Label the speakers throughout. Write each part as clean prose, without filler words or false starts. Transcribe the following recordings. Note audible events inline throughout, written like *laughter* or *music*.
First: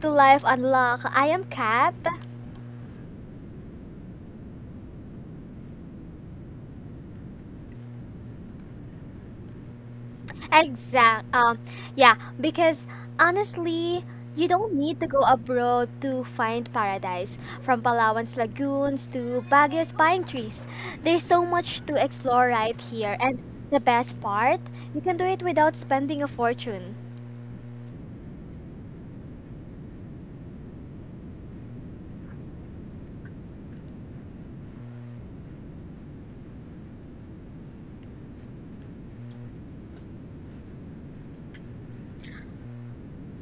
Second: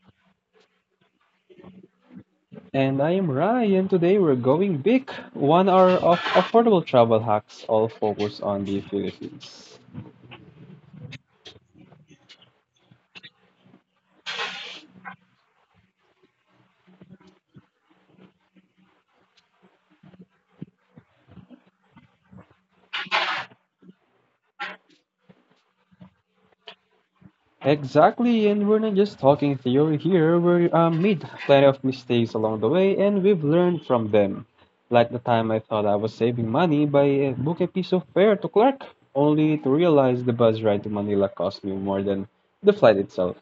Speaker 1: to Life Unlocked. I am Kat.
Speaker 2: And I am Ryan. Today we're going big. One hour of affordable travel hacks, all focused on the Philippines.
Speaker 1: Exact. Yeah, because honestly, you don't need to go abroad to find paradise. From Palawan's lagoons to Baguio's pine trees, there's so much to explore right here. And the best part, you can do it without spending a fortune.
Speaker 2: Exactly, and we're not just talking theory here. We made plenty of mistakes along the way, and we've learned from them. Like the time I thought I was saving money by book a piece of fare to Clark, only to realize the bus ride to Manila cost me more than the flight itself.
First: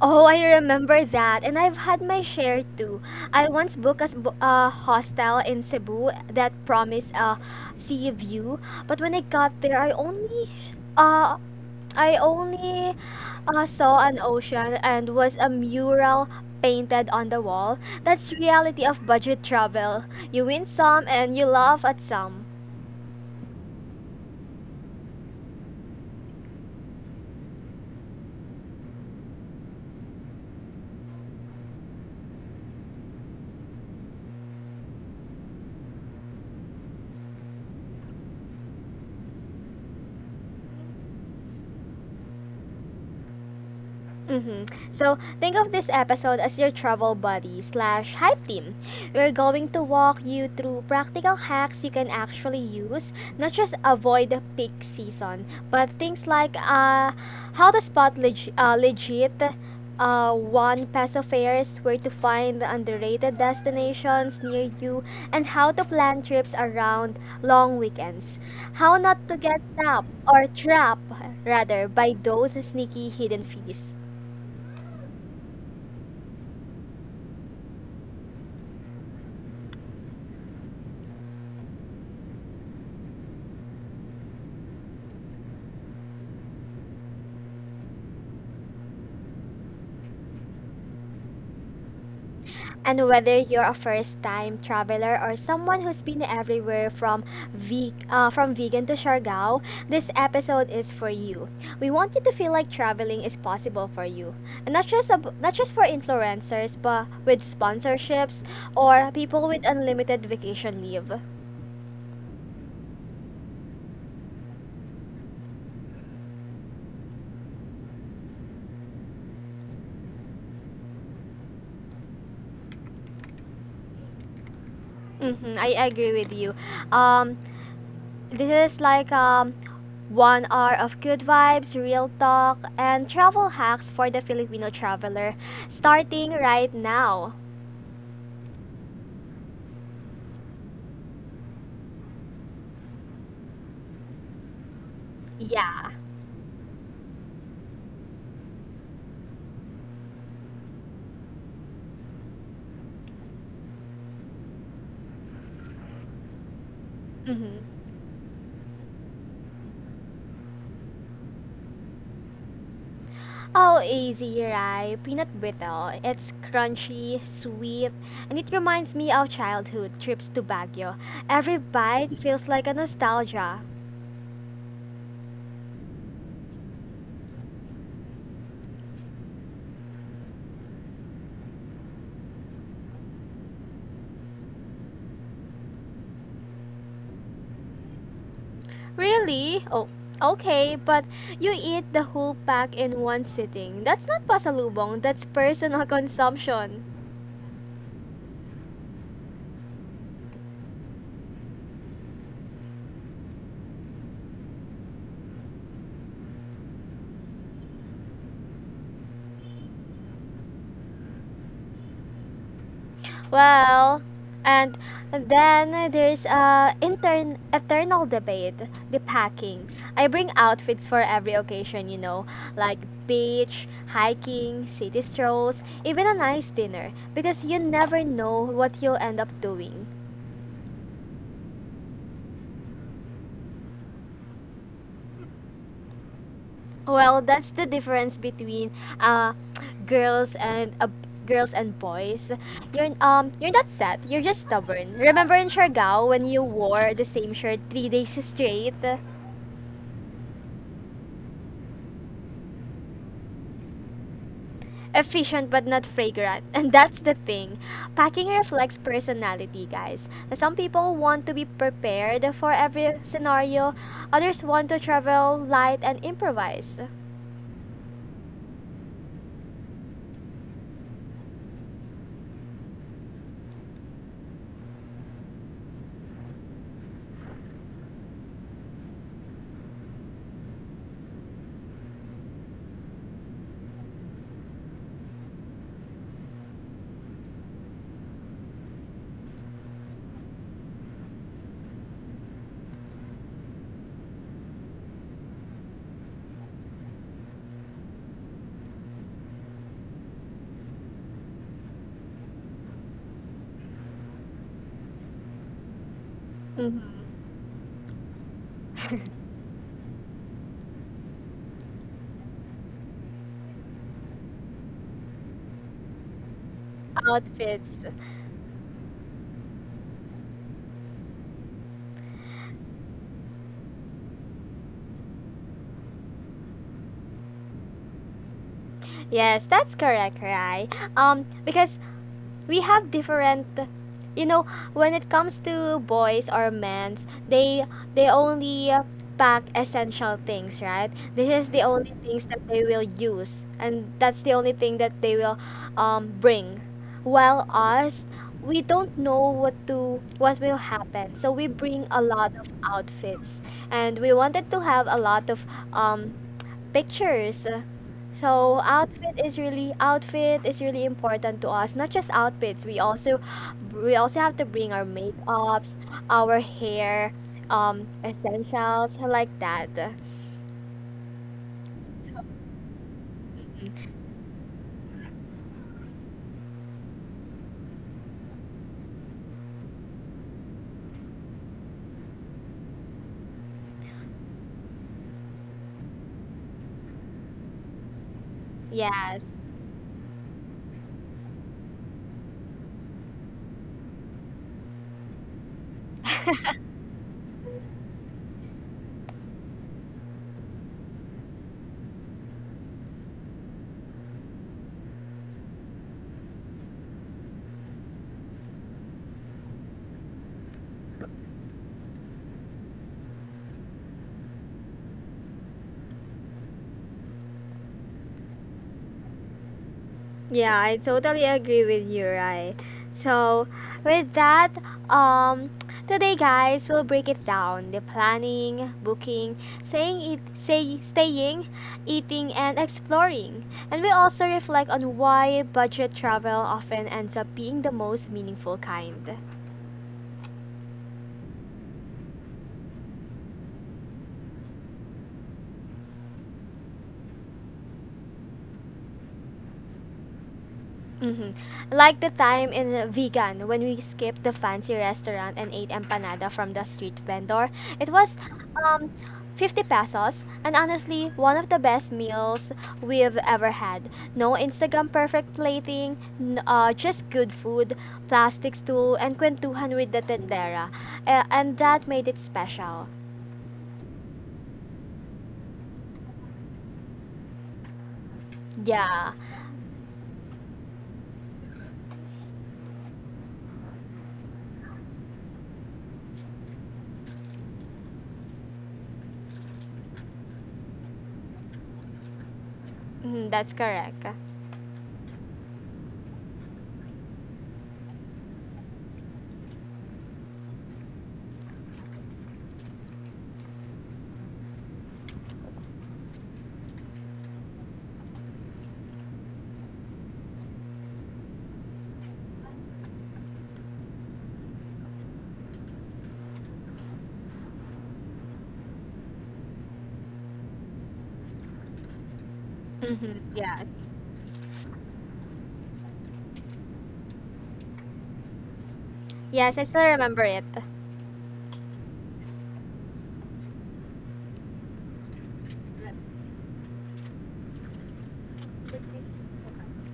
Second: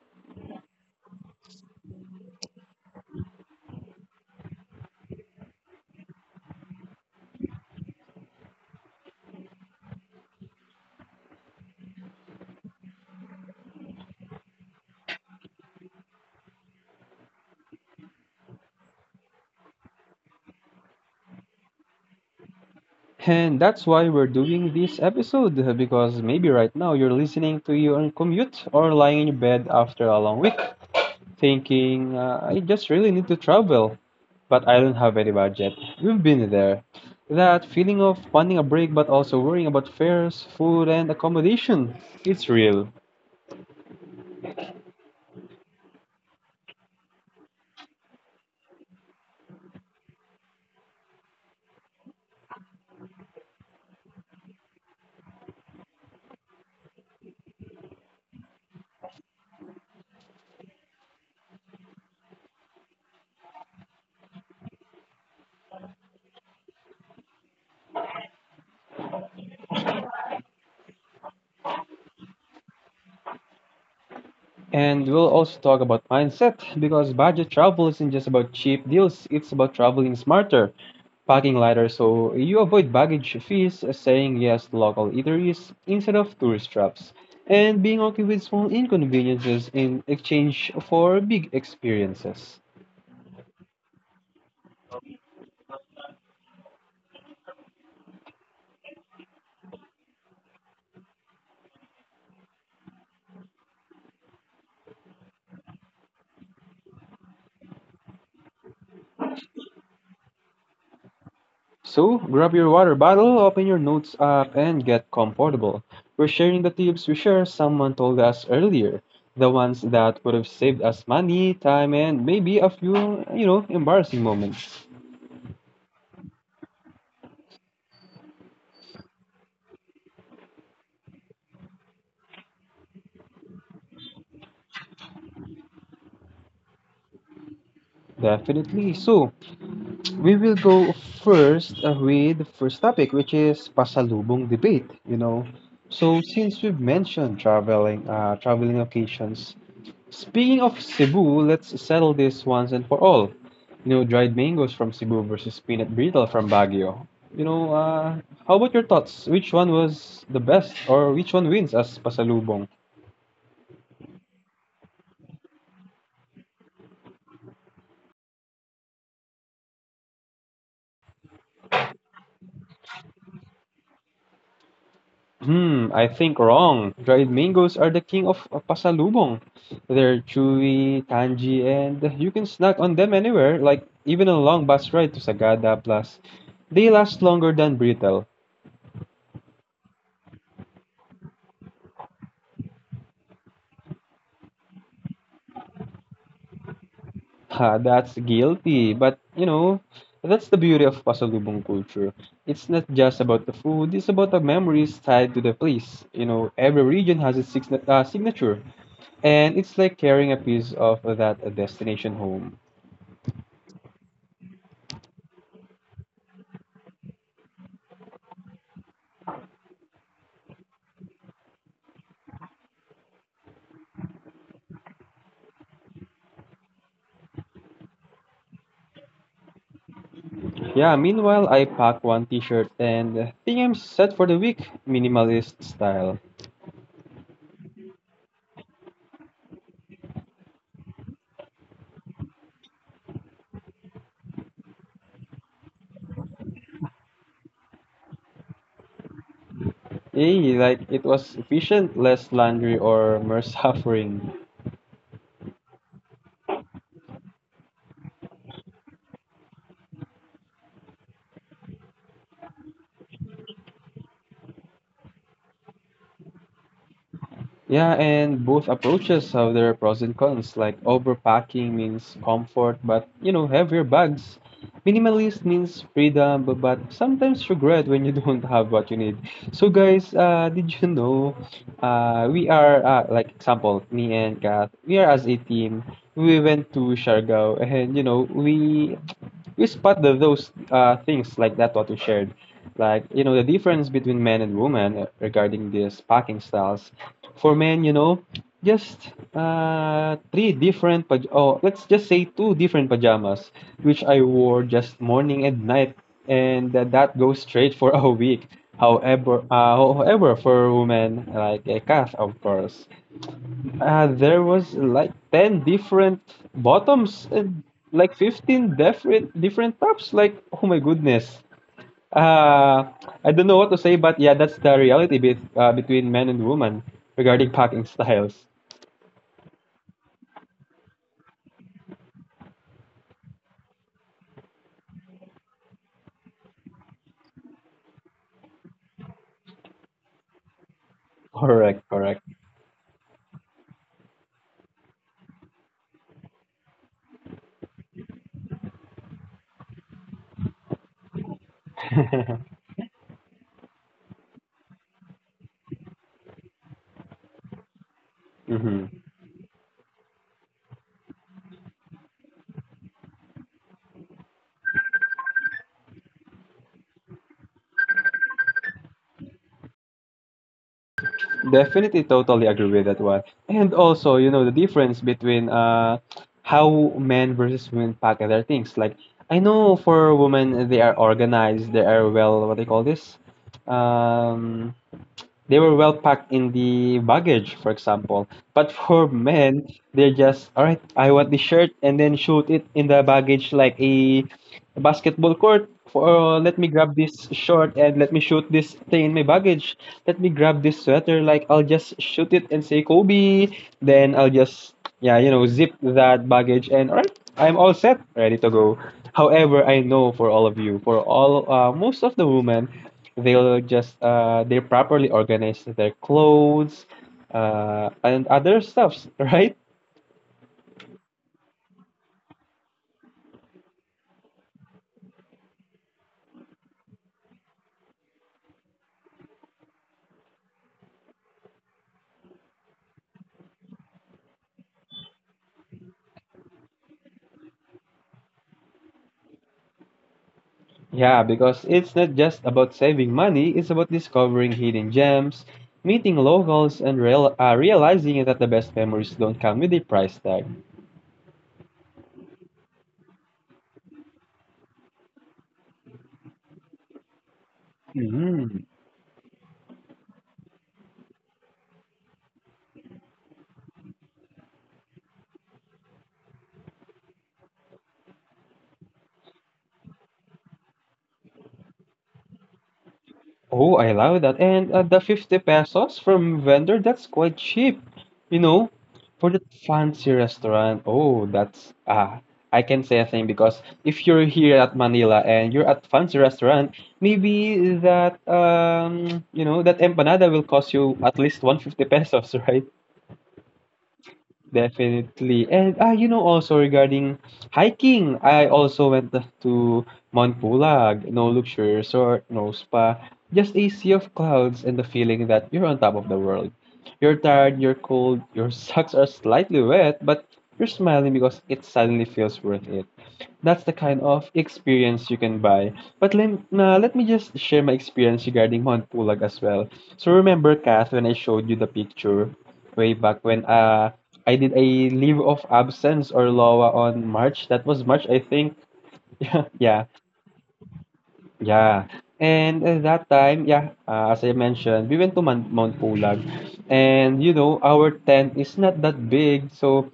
Speaker 1: Oh, I remember that. And I've had my share too. I once booked a hostel in Cebu that promised a sea view, but when I got there, uh I only saw an ocean and was a mural painted on the wall. That's reality of budget travel. You win some and you laugh at some.
Speaker 2: And that's why we're doing this episode because maybe right now you're listening to your own commute or lying in your bed after a long week thinking, I just really need to travel, but I don't have any budget. We've been there. That feeling of wanting a break but also worrying about fares, food, and accommodation, it's real.
Speaker 1: Mm-hmm. So think of this episode as your travel buddy slash hype team. We're going to walk you through practical hacks you can actually use, not just avoid the peak season, but things like how to spot legit one peso fares, where to find the underrated destinations near you, and how to plan trips around long weekends. How not to get tapped or trapped rather by those sneaky hidden fees.
Speaker 2: And we'll also talk about mindset because budget travel isn't just about cheap deals, it's about traveling smarter, packing lighter so you avoid baggage fees, saying yes to local eateries instead of tourist traps, and being okay with small inconveniences in exchange for big experiences.
Speaker 1: And whether you're a first-time traveler or someone who's been everywhere from vegan to Siargao, this episode is for you. We want you to feel like traveling is possible for you, and not just for influencers, but with sponsorships or people with unlimited vacation leave.
Speaker 2: So, grab your water bottle, open your notes app, and get comfortable. We're sharing the tips we share someone told us earlier, the ones that would have saved us money, time, and maybe a few, you know, embarrassing moments.
Speaker 1: Hmm, I agree with you. Um, This is like 1 hour of good vibes, real talk, and travel hacks for the Filipino traveler, starting right now.
Speaker 2: Definitely. So, we will go first with the first topic, which is pasalubong debate, you know.
Speaker 1: Yeah.
Speaker 2: So, since we've mentioned traveling, traveling occasions, speaking of Cebu, let's settle this once and for all. You know, dried mangoes from Cebu versus peanut brittle from Baguio. You
Speaker 1: Hmm.
Speaker 2: know, how about your thoughts? Which one was the best, or which one wins as pasalubong?
Speaker 1: Oh, easy, right? Peanut brittle. It's crunchy, sweet, and it reminds me of childhood trips to Baguio. Every bite feels like a nostalgia.
Speaker 2: Hmm, I think wrong. Dried mangoes are the king of pasalubong. They're chewy, tangy, and you can snack on them anywhere, like even a long bus ride to Sagada. Plus, they last longer than brittle.
Speaker 1: Really? Oh, okay, but you eat the whole pack in one sitting. That's not pasalubong, that's personal *laughs* consumption.
Speaker 2: Ah, that's guilty. But, you know, that's the beauty of Pasalubong culture. It's not just about the food, it's about the memories tied to the place. You know, every region has its signature, and it's like carrying a piece of that destination home.
Speaker 1: Well, and then there's intern eternal debate, the packing. I bring outfits for every occasion, you know, like beach, hiking, city strolls, even a nice dinner, because you never know what you'll end up doing.
Speaker 2: Yeah, meanwhile, I pack one t shirt and think I'm set for the week, minimalist style.
Speaker 1: Well, that's the difference between uh *tsk* girls and uh, girls and boys. You're not sad, you're just stubborn. Remember in Siargao when you wore the same shirt 3 days *laughs* straight?
Speaker 2: Hey, like it was efficient, less laundry or more *laughs* suffering.
Speaker 1: Efficient but not fragrant. *laughs* And that's the thing. Packing reflects personality, guys. Some people want to be prepared for every scenario, others want to travel light and improvise.
Speaker 2: Yeah, and both approaches have their pros and cons. Like overpacking means comfort, but you know, heavier bags. Minimalist means freedom, but, sometimes regret when you *laughs* don't have what you need. So, guys, did you know we are, like, example, me and Kat, we are as a team. We went to Siargao, and you know, we spot the, those things like that what you shared, like you know the difference between men and women regarding these packing styles. For men, you know, just three different let's just say two different pajamas, which I wore just morning and night, and
Speaker 1: Mhm.
Speaker 2: that goes straight for *laughs* a week. However, however for women, like a calf, of course, there was like 10 different bottoms and
Speaker 1: Outfits.
Speaker 2: like 15 different tops. Like, oh my goodness. Uh, I don't know what to say, but yeah, that's the reality be between men and women regarding packing *laughs* styles.
Speaker 1: Yes, that's correct, right? Because we have different, you know, when it comes to boys or men's, they only pack essential things, right? This is the
Speaker 2: Correct,
Speaker 1: only
Speaker 2: correct.
Speaker 1: things that they will use, and that's the only thing that they will bring, while us, we don't know what to what will happen, so we bring a lot of
Speaker 2: *laughs*
Speaker 1: outfits and we wanted to have a lot of um, pictures. So
Speaker 2: Mhm.
Speaker 1: outfit is really important to us. Not just outfits, we also have to bring our makeups, our hair, essentials like that.
Speaker 2: Definitely, totally agree with that one. And also, you know, the difference between how men versus women pack their things. Like, I know for women, they are organized, they are well, what do you call this? Um, they were well packed in the baggage, for example. But for *laughs*
Speaker 1: Yes.
Speaker 2: men, they're just, all right, I want the shirt, and then shoot it in the baggage like a basketball court. For, let me grab this short and let me shoot this thing in my baggage. Let me grab this sweater. Like, I'll just shoot it and say Kobe. Then I'll just yeah, you know, zip that baggage and all right, I'm all set, ready to go. However, I know for all of you, for all most of the women, they'll just they properly organize their clothes and other stuffs, *laughs* right?
Speaker 1: Yeah, I totally agree with you, right? So, with that, um, today, guys, we'll break it down: the planning, booking, staying, eating, and exploring. And we also reflect on why budget travel often ends up being the most meaningful kind.
Speaker 2: Yeah, because it's not just about saving money, it's about discovering hidden gems, meeting locals, and realizing that the best memories don't come with a price tag.
Speaker 1: Hmm. Like the time in Vegan when we skipped the fancy restaurant and ate empanada from the street vendor. It was
Speaker 2: Mhm.
Speaker 1: um 50 pesos and honestly one of the best meals we've ever had. No Instagram perfect plating, just good food, plastic stool and kwentuhan with the tendera. And that made it special.
Speaker 2: Oh, I love that. And the 50 pesos from vendor, that's quite cheap. You know,
Speaker 1: Yeah.
Speaker 2: for the fancy restaurant. Oh, that's ah, I can say a thing because if you're here at Manila and you're at fancy restaurant, maybe that you know, that empanada will cost you at least 150 pesos, *laughs* right?
Speaker 1: Mhm, that's correct.
Speaker 2: Definitely. And ah, you know, also regarding hiking, I also went to Mount Pulag, no luxury resort, no spa, just a sea of clouds and the feeling that you're on top of the world. You're tired, you're cold, your *laughs* socks are slightly wet, but you're smiling because it suddenly feels worth it. That's the kind of experience you can buy. But let me just share my experience regarding Honpulag as well. So remember, Kath, when I showed you the picture way
Speaker 1: Hmm.
Speaker 2: back when
Speaker 1: Yes.
Speaker 2: I did a leave of absence or LOA on March. That was March, I think.
Speaker 1: Yes,
Speaker 2: *laughs*
Speaker 1: I still
Speaker 2: Yeah.
Speaker 1: remember it.
Speaker 2: Yeah. And at that time, yeah, as I mentioned, we went to Mount Pulag. And you know, our tent is not that big. So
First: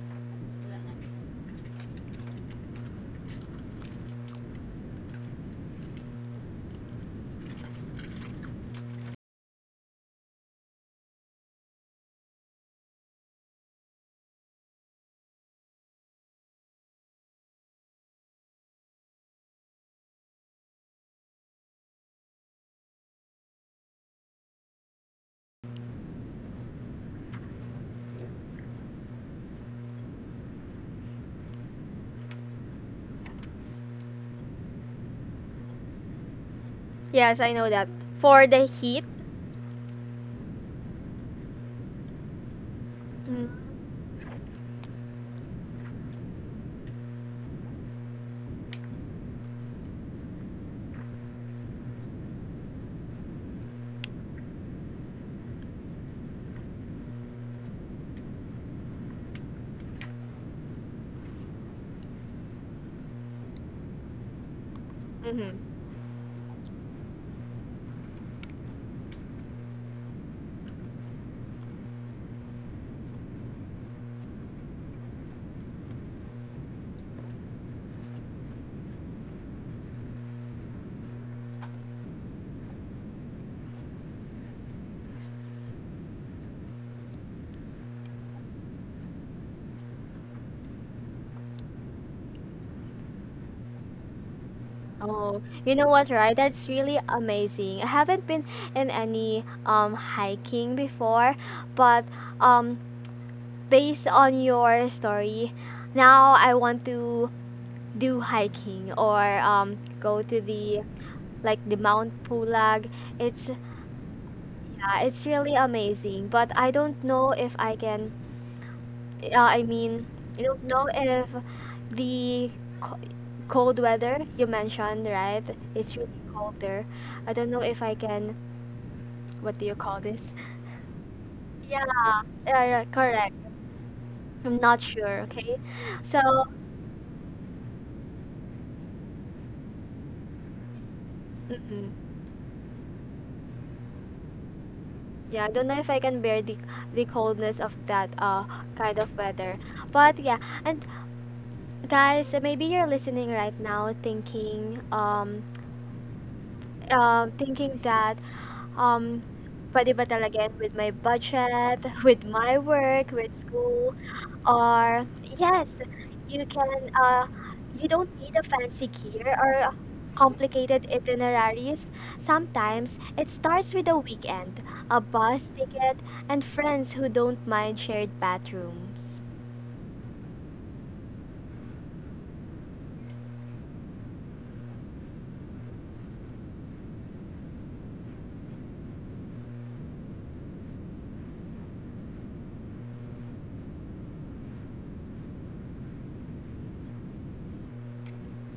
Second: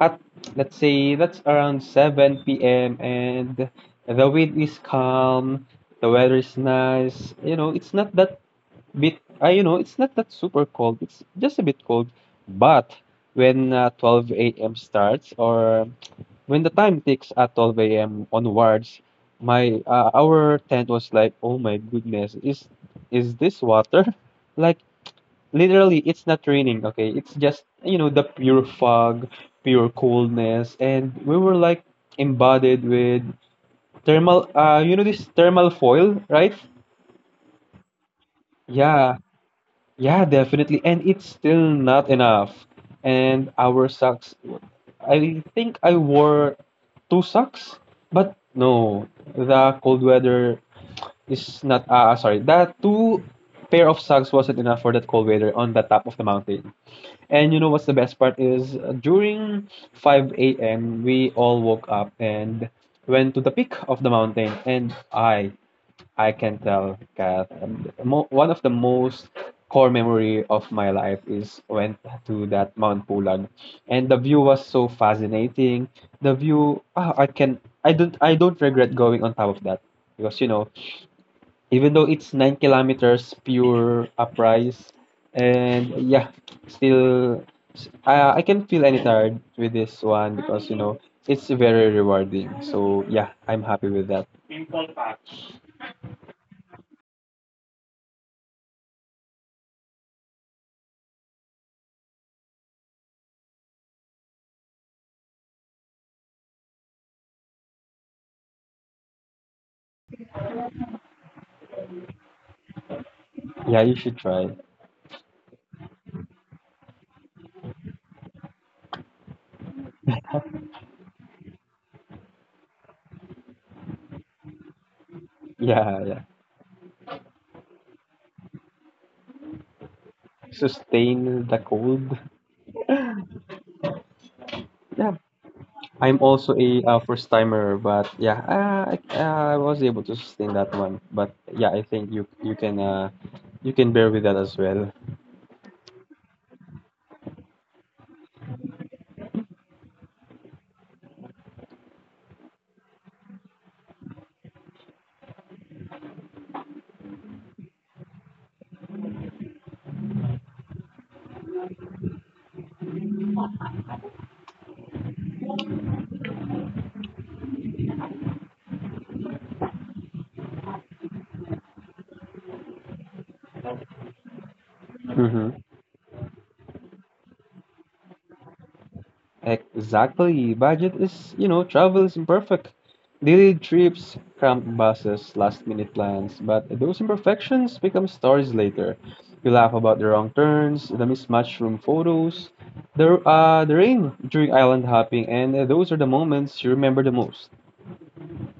Speaker 2: at let's say that's around 7 p.m. and the wind is calm, the weather is nice. You know, it's not that bit you know, it's not that super cold. It's just a bit cold. But when 12 a.m. starts, or when the time ticks at 12 a.m. onwards, my our tent was like, oh my goodness, is this water? *laughs* Like literally, it's not raining. Okay, it's just you know the pure fog, pure coolness, and we were like embodied with thermal. You know this thermal foil, right?
Speaker 1: Yes, I know that. For the heat.
Speaker 2: Yeah, yeah, definitely. And it's still not enough.
Speaker 1: Mm-hmm.
Speaker 2: And our socks, I think I wore two socks, but no, the cold weather is not, sorry, the two pair of socks wasn't enough for that cold weather on the top of the mountain. And you know what's the best part is during 5 a.m., we all woke up and went to the peak of the mountain. And I can tell, Kath. And mo one of the most core memory of my life is went to that Mount Pulag, and the view was so fascinating. The view, ah, I don't regret going on top of that because you know, even though it's 9 kilometers pure uprise, and yeah, still, I can feel any tired with this one because you know it's very rewarding. So yeah, I'm happy with that.
Speaker 1: Oh, you know what, right? That's really amazing. I haven't been in any hiking before, but um based on your story, now I want to do hiking or go to the like the Mount Pulag. It's
Speaker 2: Yeah, you should try.
Speaker 1: yeah, it's really amazing, but I don't know if I can. Yeah, I mean, I don't know if the co- cold weather you mentioned, right? It's
Speaker 2: Yeah,
Speaker 1: really
Speaker 2: yeah,
Speaker 1: cold there. I don't know if I can, what do you call this?
Speaker 2: sustain the
Speaker 1: Yeah,
Speaker 2: cold.
Speaker 1: yeah, yeah, correct. I'm not
Speaker 2: Yeah,
Speaker 1: sure, okay?
Speaker 2: I'm
Speaker 1: So,
Speaker 2: also a first timer, but yeah, I was able to sustain that one. But yeah, I think
Speaker 1: mm
Speaker 2: you can you can bear with that as well.
Speaker 1: yeah, I don't know if I can bear the coldness of that kind of weather. But yeah, and guys, maybe you're listening right now thinking that um, pwede ba talaga yan with my budget, *laughs* with my work, with school, or yes, you can. You don't need a fancy gear or complicated itineraries. Sometimes it starts with a weekend, a bus
Speaker 2: Mhm.
Speaker 1: ticket, and friends who don't mind shared bathrooms.
Speaker 2: Exactly. Budget is, you know, travel is imperfect. Delayed trips, cramped buses, last minute plans. But those imperfections become stories later. You laugh about the wrong turns, the mismatched room photos, the rain during island hopping, and those are the moments you remember the most.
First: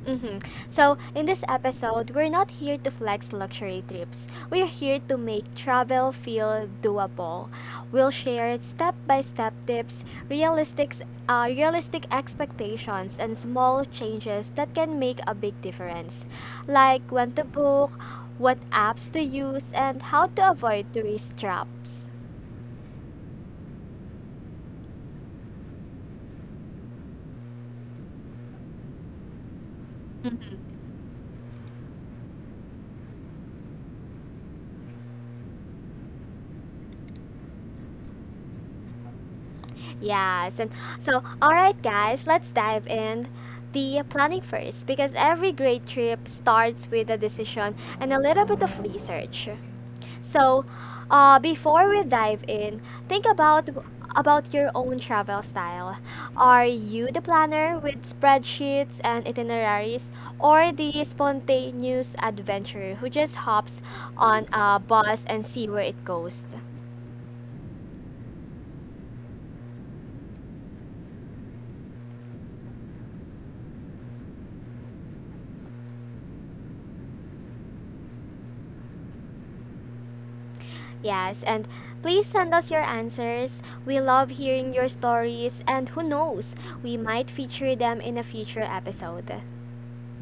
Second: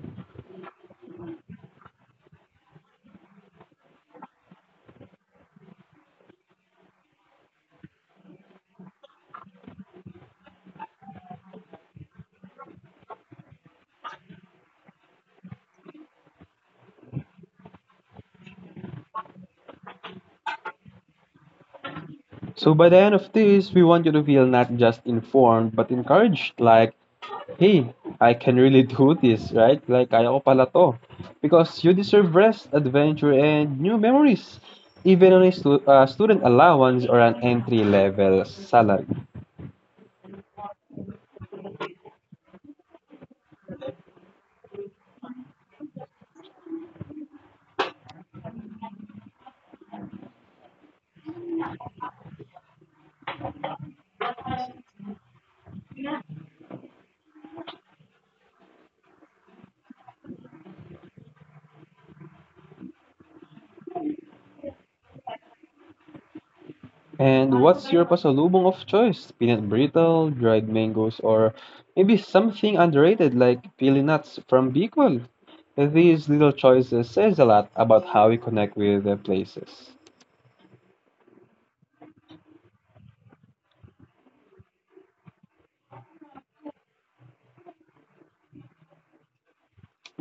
Speaker 1: Mm-hmm. So, in this episode, we're not here to flex luxury trips. We're here to make travel feel doable. We'll share step-by-step tips, realistic expectations, and small changes that can make a big difference, like when to book, what apps to use, and how to avoid tourist traps.
Speaker 2: So by the end of this, we want you to feel not just informed, but encouraged. Like, hey, I can really do this, right? Like, kaya ko pala
Speaker 1: Mhm.
Speaker 2: to. Because you deserve rest, adventure, and new memories. Even on a student allowance or an entry-level salary.
Speaker 1: Yes, and so all right, guys, let's dive in the planning first because every great trip starts with a decision and a little bit of research. So, before we dive in, think about your own travel style. Are you the planner with spreadsheets and itineraries, or the spontaneous adventurer who just hops on a bus and see where it goes?
Speaker 2: And what's your pasalubong of choice? Peanut brittle, dried mangoes, or maybe something underrated like pili nuts from Bicol. These little choices says a lot about how we connect with the places.
Speaker 1: Yes, and please send us your answers. We love hearing your stories, and who knows, we might feature them in a future episode.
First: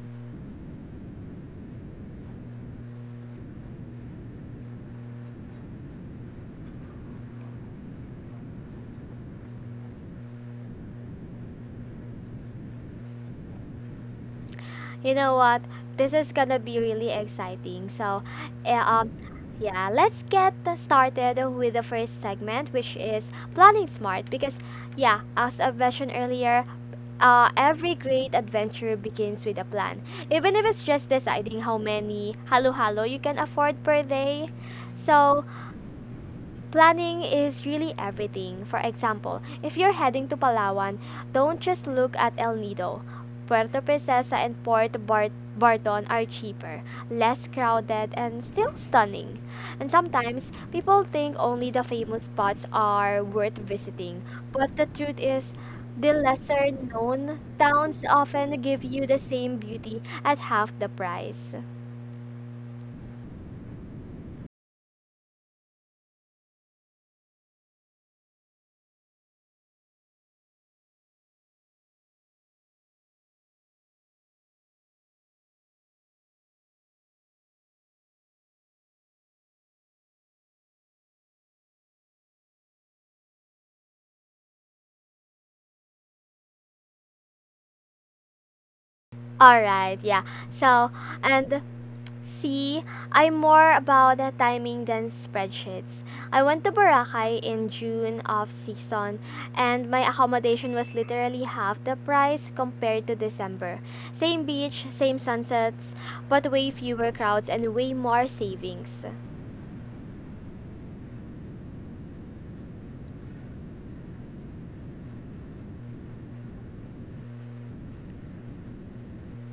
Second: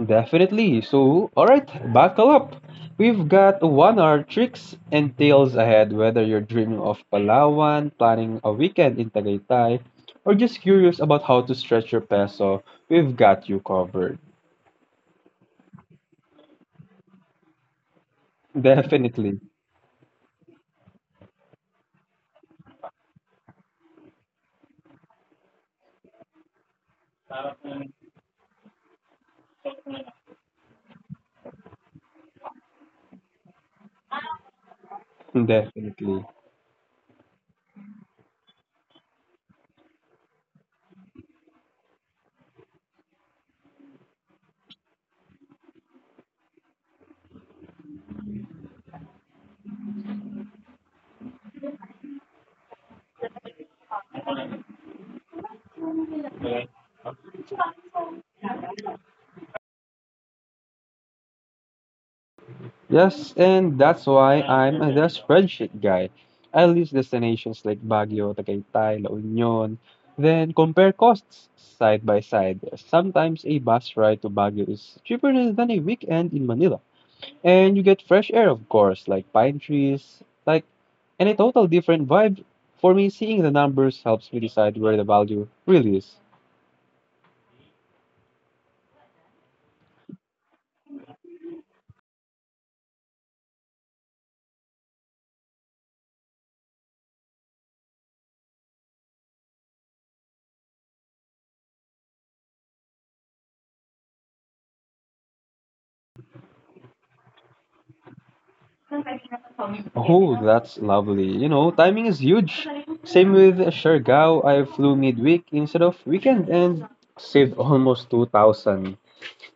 Speaker 2: Definitely. So, all right, buckle up. We've got one hour tricks and tales ahead, whether you're dreaming of Palawan, planning a weekend in Tagaytay, or just curious about how to stretch your peso, we've got you covered.
Speaker 1: You know what? This is gonna be really exciting. So, eh, um,
Speaker 2: Definitely.
Speaker 1: yeah, let's get started with the first segment, which is planning smart. Because, yeah, as I mentioned earlier, every great adventure begins with a plan. Even if it's just deciding how many halo halo you can afford per day. So,
Speaker 2: *laughs* Definitely.
Speaker 1: planning is really everything. For example, if you're heading to Palawan, don't just look at El Nido. Puerto Princesa and Barton are cheaper, less crowded, and still stunning. And sometimes, people think only the famous spots are worth visiting, but the truth is, the lesser known towns often give you the same beauty at half the price.
Speaker 2: Yes, and that's why I'm the spreadsheet guy. I list destinations like Baguio, Tagaytay, La Union, then compare costs side by side. Sometimes a bus ride to Baguio is cheaper than a weekend in Manila. And you get fresh air, of course, like pine trees, and a total different vibe. For me, seeing the numbers helps me decide where the value really is.
Speaker 1: Alright, yeah. So, and see, I'm more about the timing than spreadsheets. I went to Boracay in June of season and my accommodation was literally half the price compared to December. Same beach, same sunsets, but way fewer crowds and way more savings.
Speaker 2: Oh, that's lovely. You know, timing is huge. Same with Siargao. I flew midweek instead of weekend and saved almost 2,000.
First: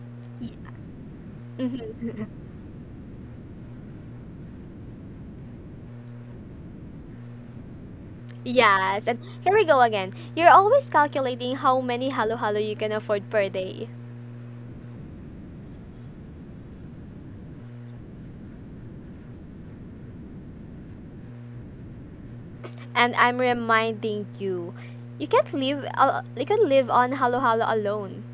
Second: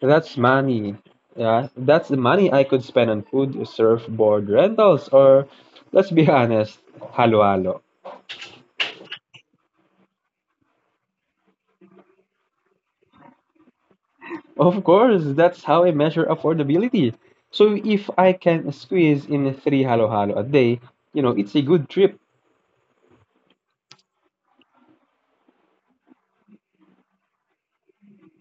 Speaker 2: That's
Speaker 1: Y-
Speaker 2: money. Yeah, that's the
Speaker 1: Mhm. *laughs*
Speaker 2: money I could spend on food, surfboard rentals, or let's be honest, halo-halo.
Speaker 1: Yes, and here we go again. You're always calculating how many halo-halo you can afford per day.
Speaker 2: Of course, that's how I measure affordability. So if I can squeeze in three halo-halo a day, you know, it's a good trip.
Speaker 1: And I'm reminding you, you can't live al- you can not live on halo-halo alone.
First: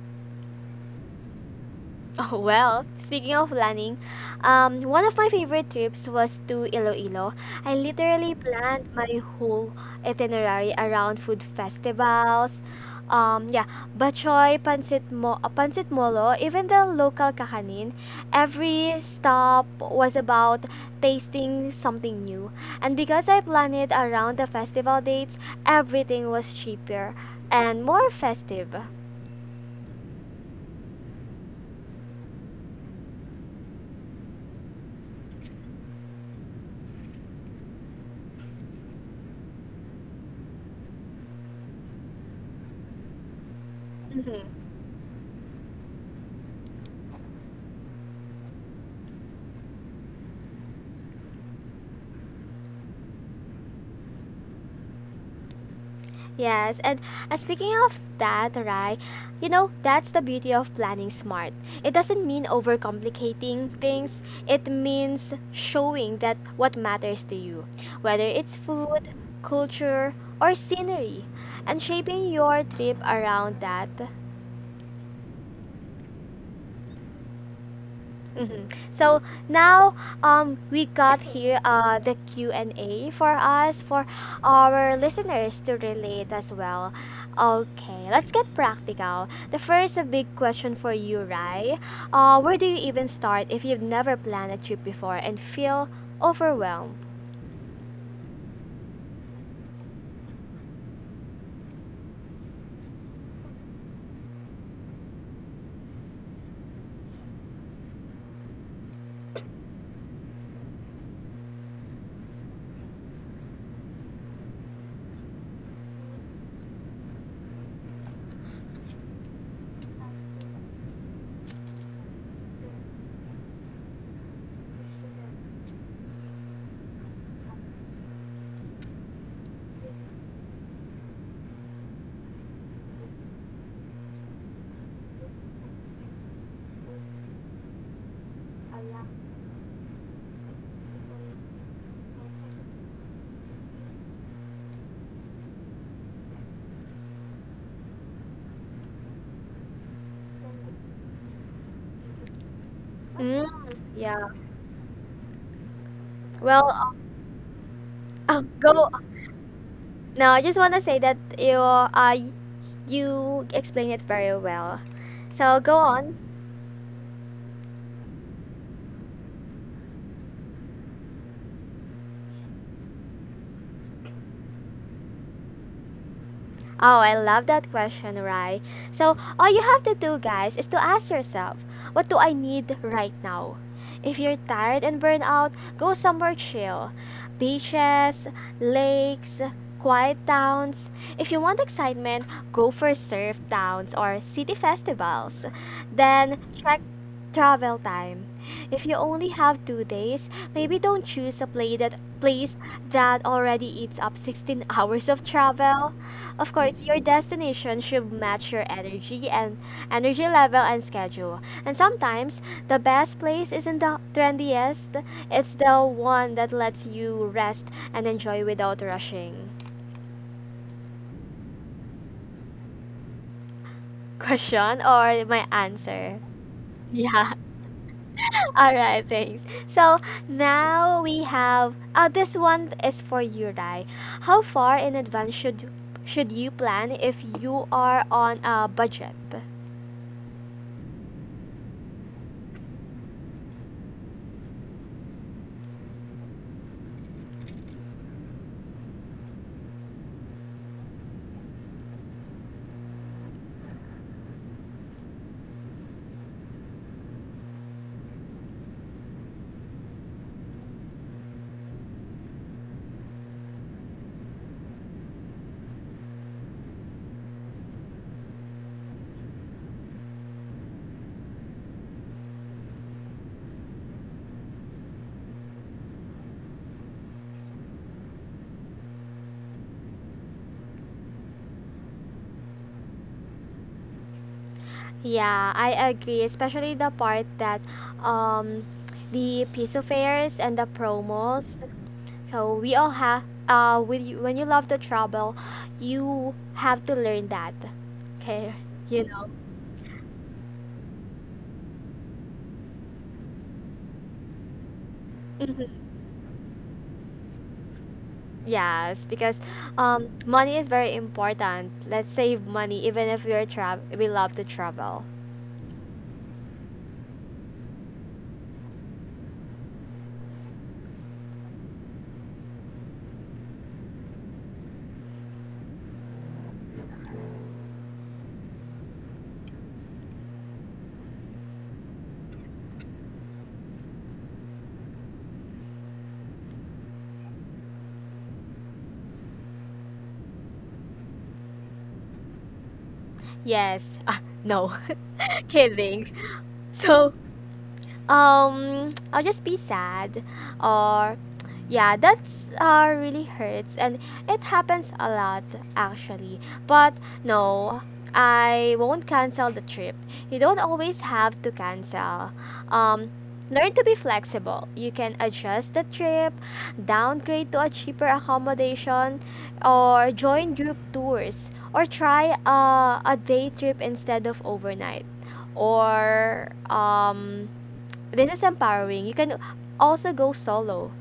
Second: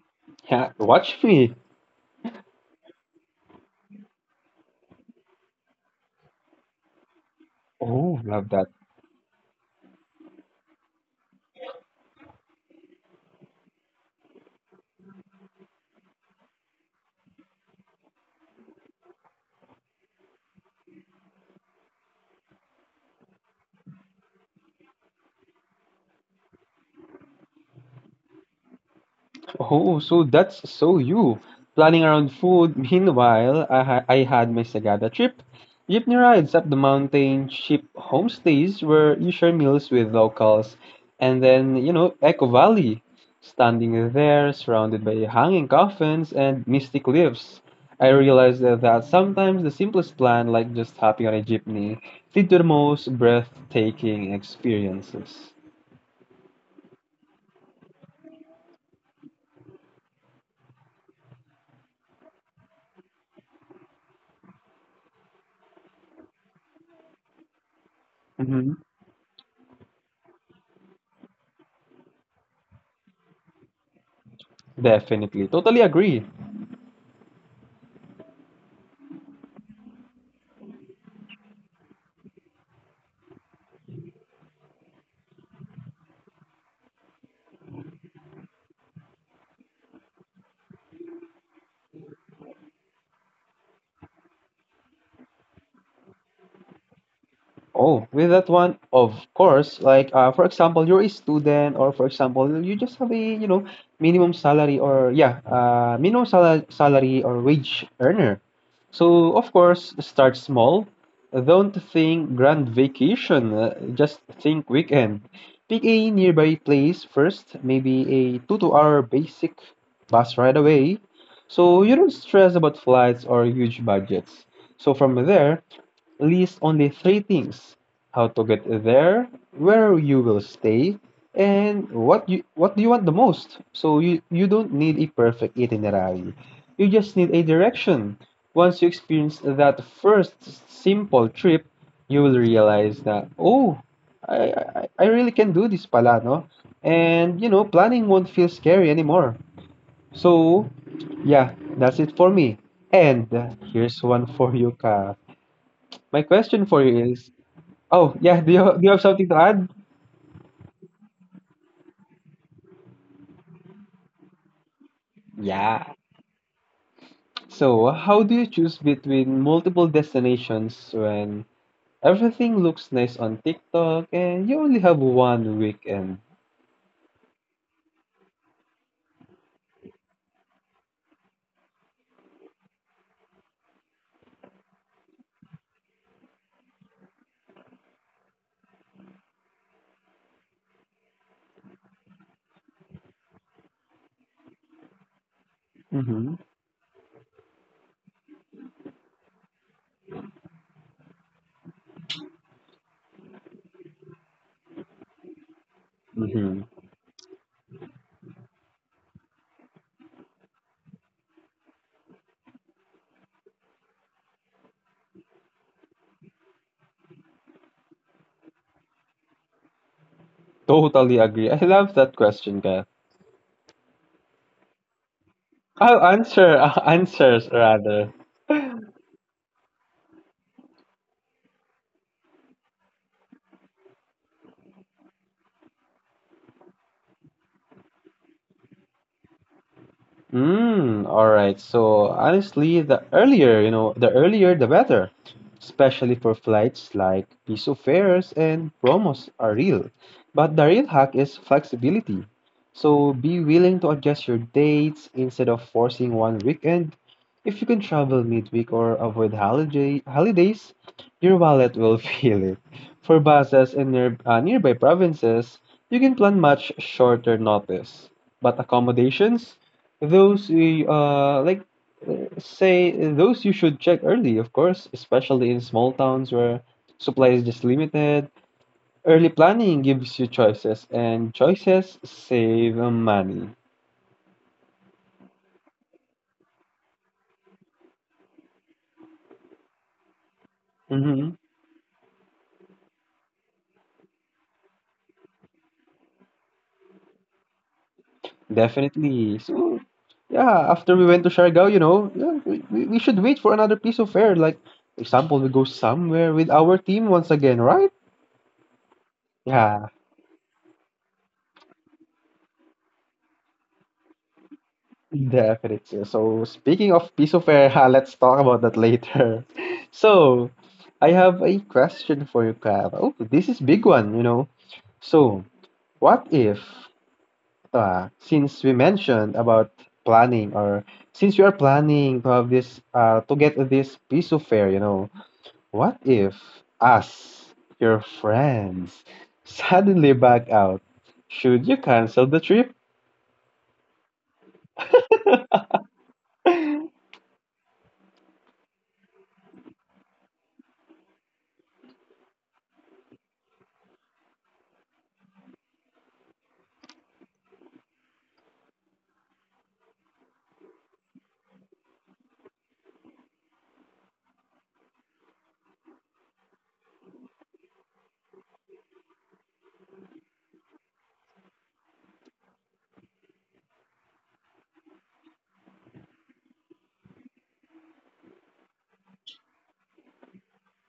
Speaker 2: Yeah, watch me.
Speaker 1: *laughs* Oh, well, speaking of planning, one of my favorite trips was to Iloilo. I
Speaker 2: Oh,
Speaker 1: literally
Speaker 2: love.
Speaker 1: planned my whole itinerary around food festivals, yeah, bachoy, pancit molo, even the local kakanin. Every stop was about tasting something new. And because I planned it around the festival dates, everything was cheaper and more festive.
Speaker 2: Oh, so that's so you. Planning around food. *laughs* Meanwhile, I had my Sagada trip. Jeepney rides up the mountain, cheap homestays where you share meals with locals, and then, you know, Echo Valley. Standing there,
Speaker 1: *laughs*
Speaker 2: surrounded by hanging coffins and mystic leaves. I realized that sometimes the simplest plan, like just hopping on a jeepney, lead to the most breathtaking experiences.
Speaker 1: Yes, and speaking of that, right, you know, that's the beauty of planning smart. It doesn't mean overcomplicating things, it means showing that what matters to you, whether it's
Speaker 2: Hmm.
Speaker 1: food, culture, or scenery, and shaping your trip around that.
Speaker 2: Definitely. Totally agree.
Speaker 1: Hmm. So now we got here the Q&A for us, for our listeners to relate as well. Okay, let's get practical. The first a big question for you, Rai. Where do you even start if you've never planned a trip before and feel overwhelmed?
Speaker 2: Oh, with that one, of course, like for example, you're a student, or for example, you just have a you know minimum salary or yeah, salary or wage earner. So of course, start small. Don't think grand vacation. Just think weekend. Pick a nearby place first, maybe a two to hour basic bus ride away, so you don't stress about flights or huge budgets. So from there, list only three things: how to get there, where you will stay, and what do you want the most. So you don't need a perfect itinerary. You just need a direction. Once you experience that first simple trip, you will realize that oh, I really can do this pala, no? And you know, planning won't feel scary anymore. So yeah, that's it for me. And
Speaker 1: Mm,
Speaker 2: here's
Speaker 1: yeah.
Speaker 2: one for you, Ka. My question for
Speaker 1: Well,
Speaker 2: you is, oh yeah, *laughs*
Speaker 1: *laughs*
Speaker 2: do you
Speaker 1: go.
Speaker 2: do you have something to add?
Speaker 1: No, I just want to say that you explain it very well. So go
Speaker 2: Yeah.
Speaker 1: on.
Speaker 2: So, how do you choose between multiple destinations when everything looks nice on TikTok and you only have one weekend?
Speaker 1: Oh, I love that question, Rai. So, all you have to do, guys, is to ask yourself, what do I need right now? If you're tired and burned out, go somewhere chill. Beaches, lakes, quiet towns. If you want excitement, go for surf towns or city festivals. Then
Speaker 2: Mm-hmm.
Speaker 1: check travel time. If you only have 2 days, maybe don't choose a play that place that already eats up 16 *laughs* hours of travel. Of
Speaker 2: Mm-hmm.
Speaker 1: course, your destination should match your energy level and schedule. And sometimes the best place isn't the trendiest, it's the one that lets you rest and enjoy without rushing.
Speaker 2: Totally agree. I love that question, Kath.
Speaker 1: *laughs* Question or my
Speaker 2: I'll
Speaker 1: answer?
Speaker 2: answer, *laughs*
Speaker 1: Yeah.
Speaker 2: answers rather.
Speaker 1: *laughs* All right, thanks. So now we have this one is for you, Rai. How far in advance should you plan if you are on a budget?
Speaker 2: Mm, all right. So honestly, the earlier, you know, the earlier the better, especially for flights like piso fares and promos are real. But the real hack is flexibility. So be willing to adjust your dates instead of forcing one weekend. If you can travel midweek or avoid holidays, your wallet will *laughs* feel it. For buses and nearby provinces, you can plan much shorter notice. But accommodations? Those you say those you should check early, of course, especially in small towns where supply is just limited. Early planning gives you choices, and choices save money.
Speaker 1: Yeah, I agree, especially the part that um the piso fairs and the
Speaker 2: Mm-hmm.
Speaker 1: promos. So we all have with you, when you love the travel, you have to learn that. Okay, *laughs* you know.
Speaker 2: Definitely. So yeah, after we went to Siargao, you know, yeah, we should wait for another piece of air. Like, for example, we go
Speaker 1: Mhm.
Speaker 2: somewhere with our team once again, right?
Speaker 1: Yes, because
Speaker 2: Yeah.
Speaker 1: money is very important. Let's save money even if we love to travel.
Speaker 2: Definitely. So, speaking of piece of air, *laughs* ha, let's talk about that later. *laughs* So, I have a question for you, Kyle. Oh, this is big one, you know. So, what if, since we mentioned about planning, or since you are planning to have this, to get this piece of air, you know, what if us, your friends, *laughs* suddenly back out? Should you cancel the trip?
Speaker 1: Yes. Ah, no. *laughs*
Speaker 2: *laughs*
Speaker 1: Kidding. So I'll just be sad, or yeah, that's really hurts, and it happens a lot, actually. But no, I won't cancel the trip. You don't always have to cancel. um Learn to be flexible. You can adjust the trip, downgrade to a cheaper accommodation, or join group tours, or try a day trip instead of overnight. Or this is empowering. You can also go solo,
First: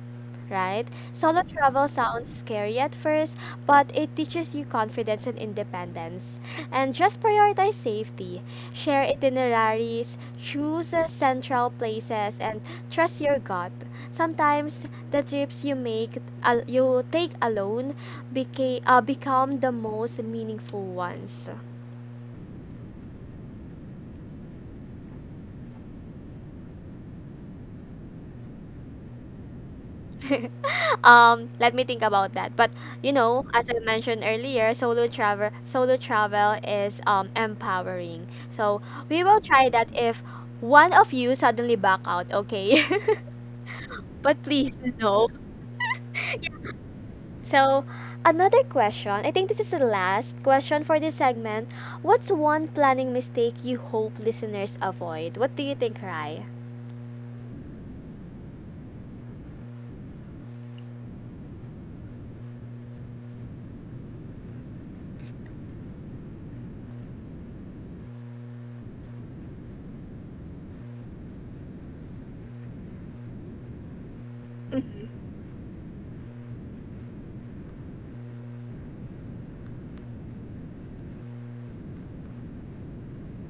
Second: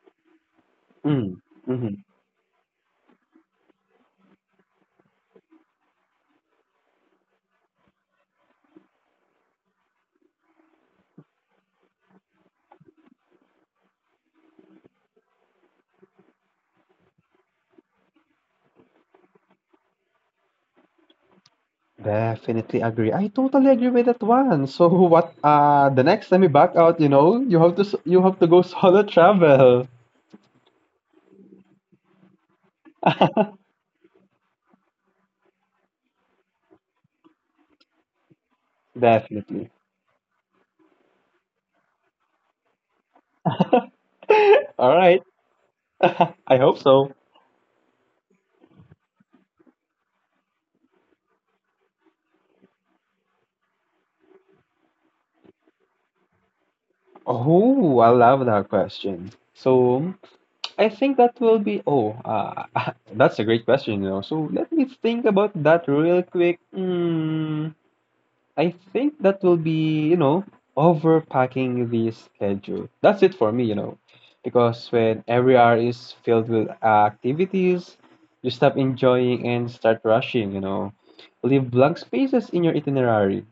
Speaker 1: right?
Speaker 2: Mm,
Speaker 1: Solo travel
Speaker 2: mhm.
Speaker 1: sounds scary at first, but it teaches you confidence and independence. And just prioritize safety. Share itineraries, choose central places, and trust your gut. Sometimes the trips you make, al you take alone, become the most meaningful ones.
Speaker 2: Definitely agree. I totally agree with that one. So *laughs* what the next time you back out, you know, you have to go solo travel.
Speaker 1: *laughs* Let me think about that. But you know, as
Speaker 2: *laughs*
Speaker 1: I mentioned earlier, solo travel is empowering. So we will
Speaker 2: Definitely.
Speaker 1: try that if one of you suddenly back out, okay? *laughs* But please
Speaker 2: *laughs* All right.
Speaker 1: no.
Speaker 2: *laughs* I hope so.
Speaker 1: So another question. I think this is the last question for this segment. What's one planning mistake you hope listeners avoid? What do you think, Rai?
Speaker 2: Oh, I love that question. So I think that will be oh, *laughs* that's a great question, you know. So let me think about that real quick. Hmm. I think that will be, you know, overpacking the schedule. That's it for me, you know, because
Speaker 1: Mhm.
Speaker 2: when every hour is filled with activities, you stop enjoying and start rushing, you know. Leave blank spaces in your itinerary.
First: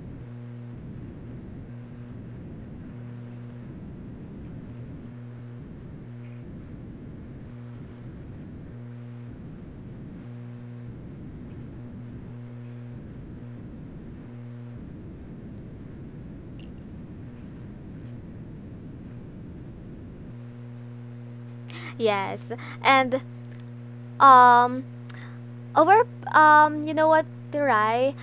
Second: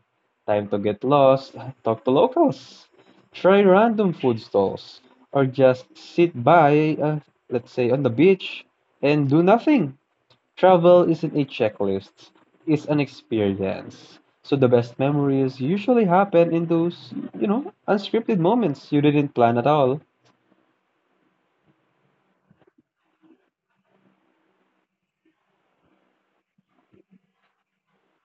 Speaker 2: Time to get lost, talk to locals, try random food stalls, or just sit let's say, on the beach and do nothing. Travel isn't a checklist, it's an experience. So the best memories usually happen in those, you know, unscripted moments you didn't plan at all.
Speaker 1: Yes. And um over you know what, Rai?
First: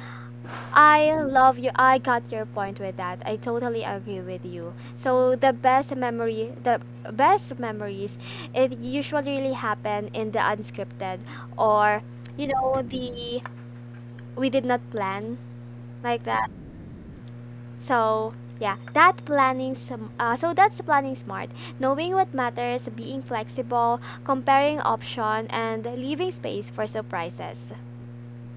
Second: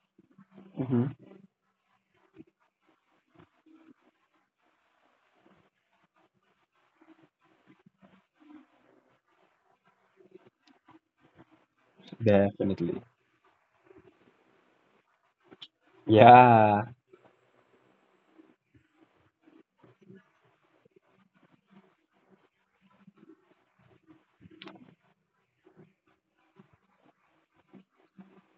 Speaker 2: Hmm.
Speaker 1: I love you. I got your point with that. I totally agree with you. So the best memory, the best memories, it usually really happen in the unscripted, or
Speaker 2: Definitely.
Speaker 1: the we did not plan like that.
Speaker 2: Yeah.
Speaker 1: So yeah, that planning some so that's planning smart. Knowing what matters, being flexible, comparing option, and leaving space for surprises.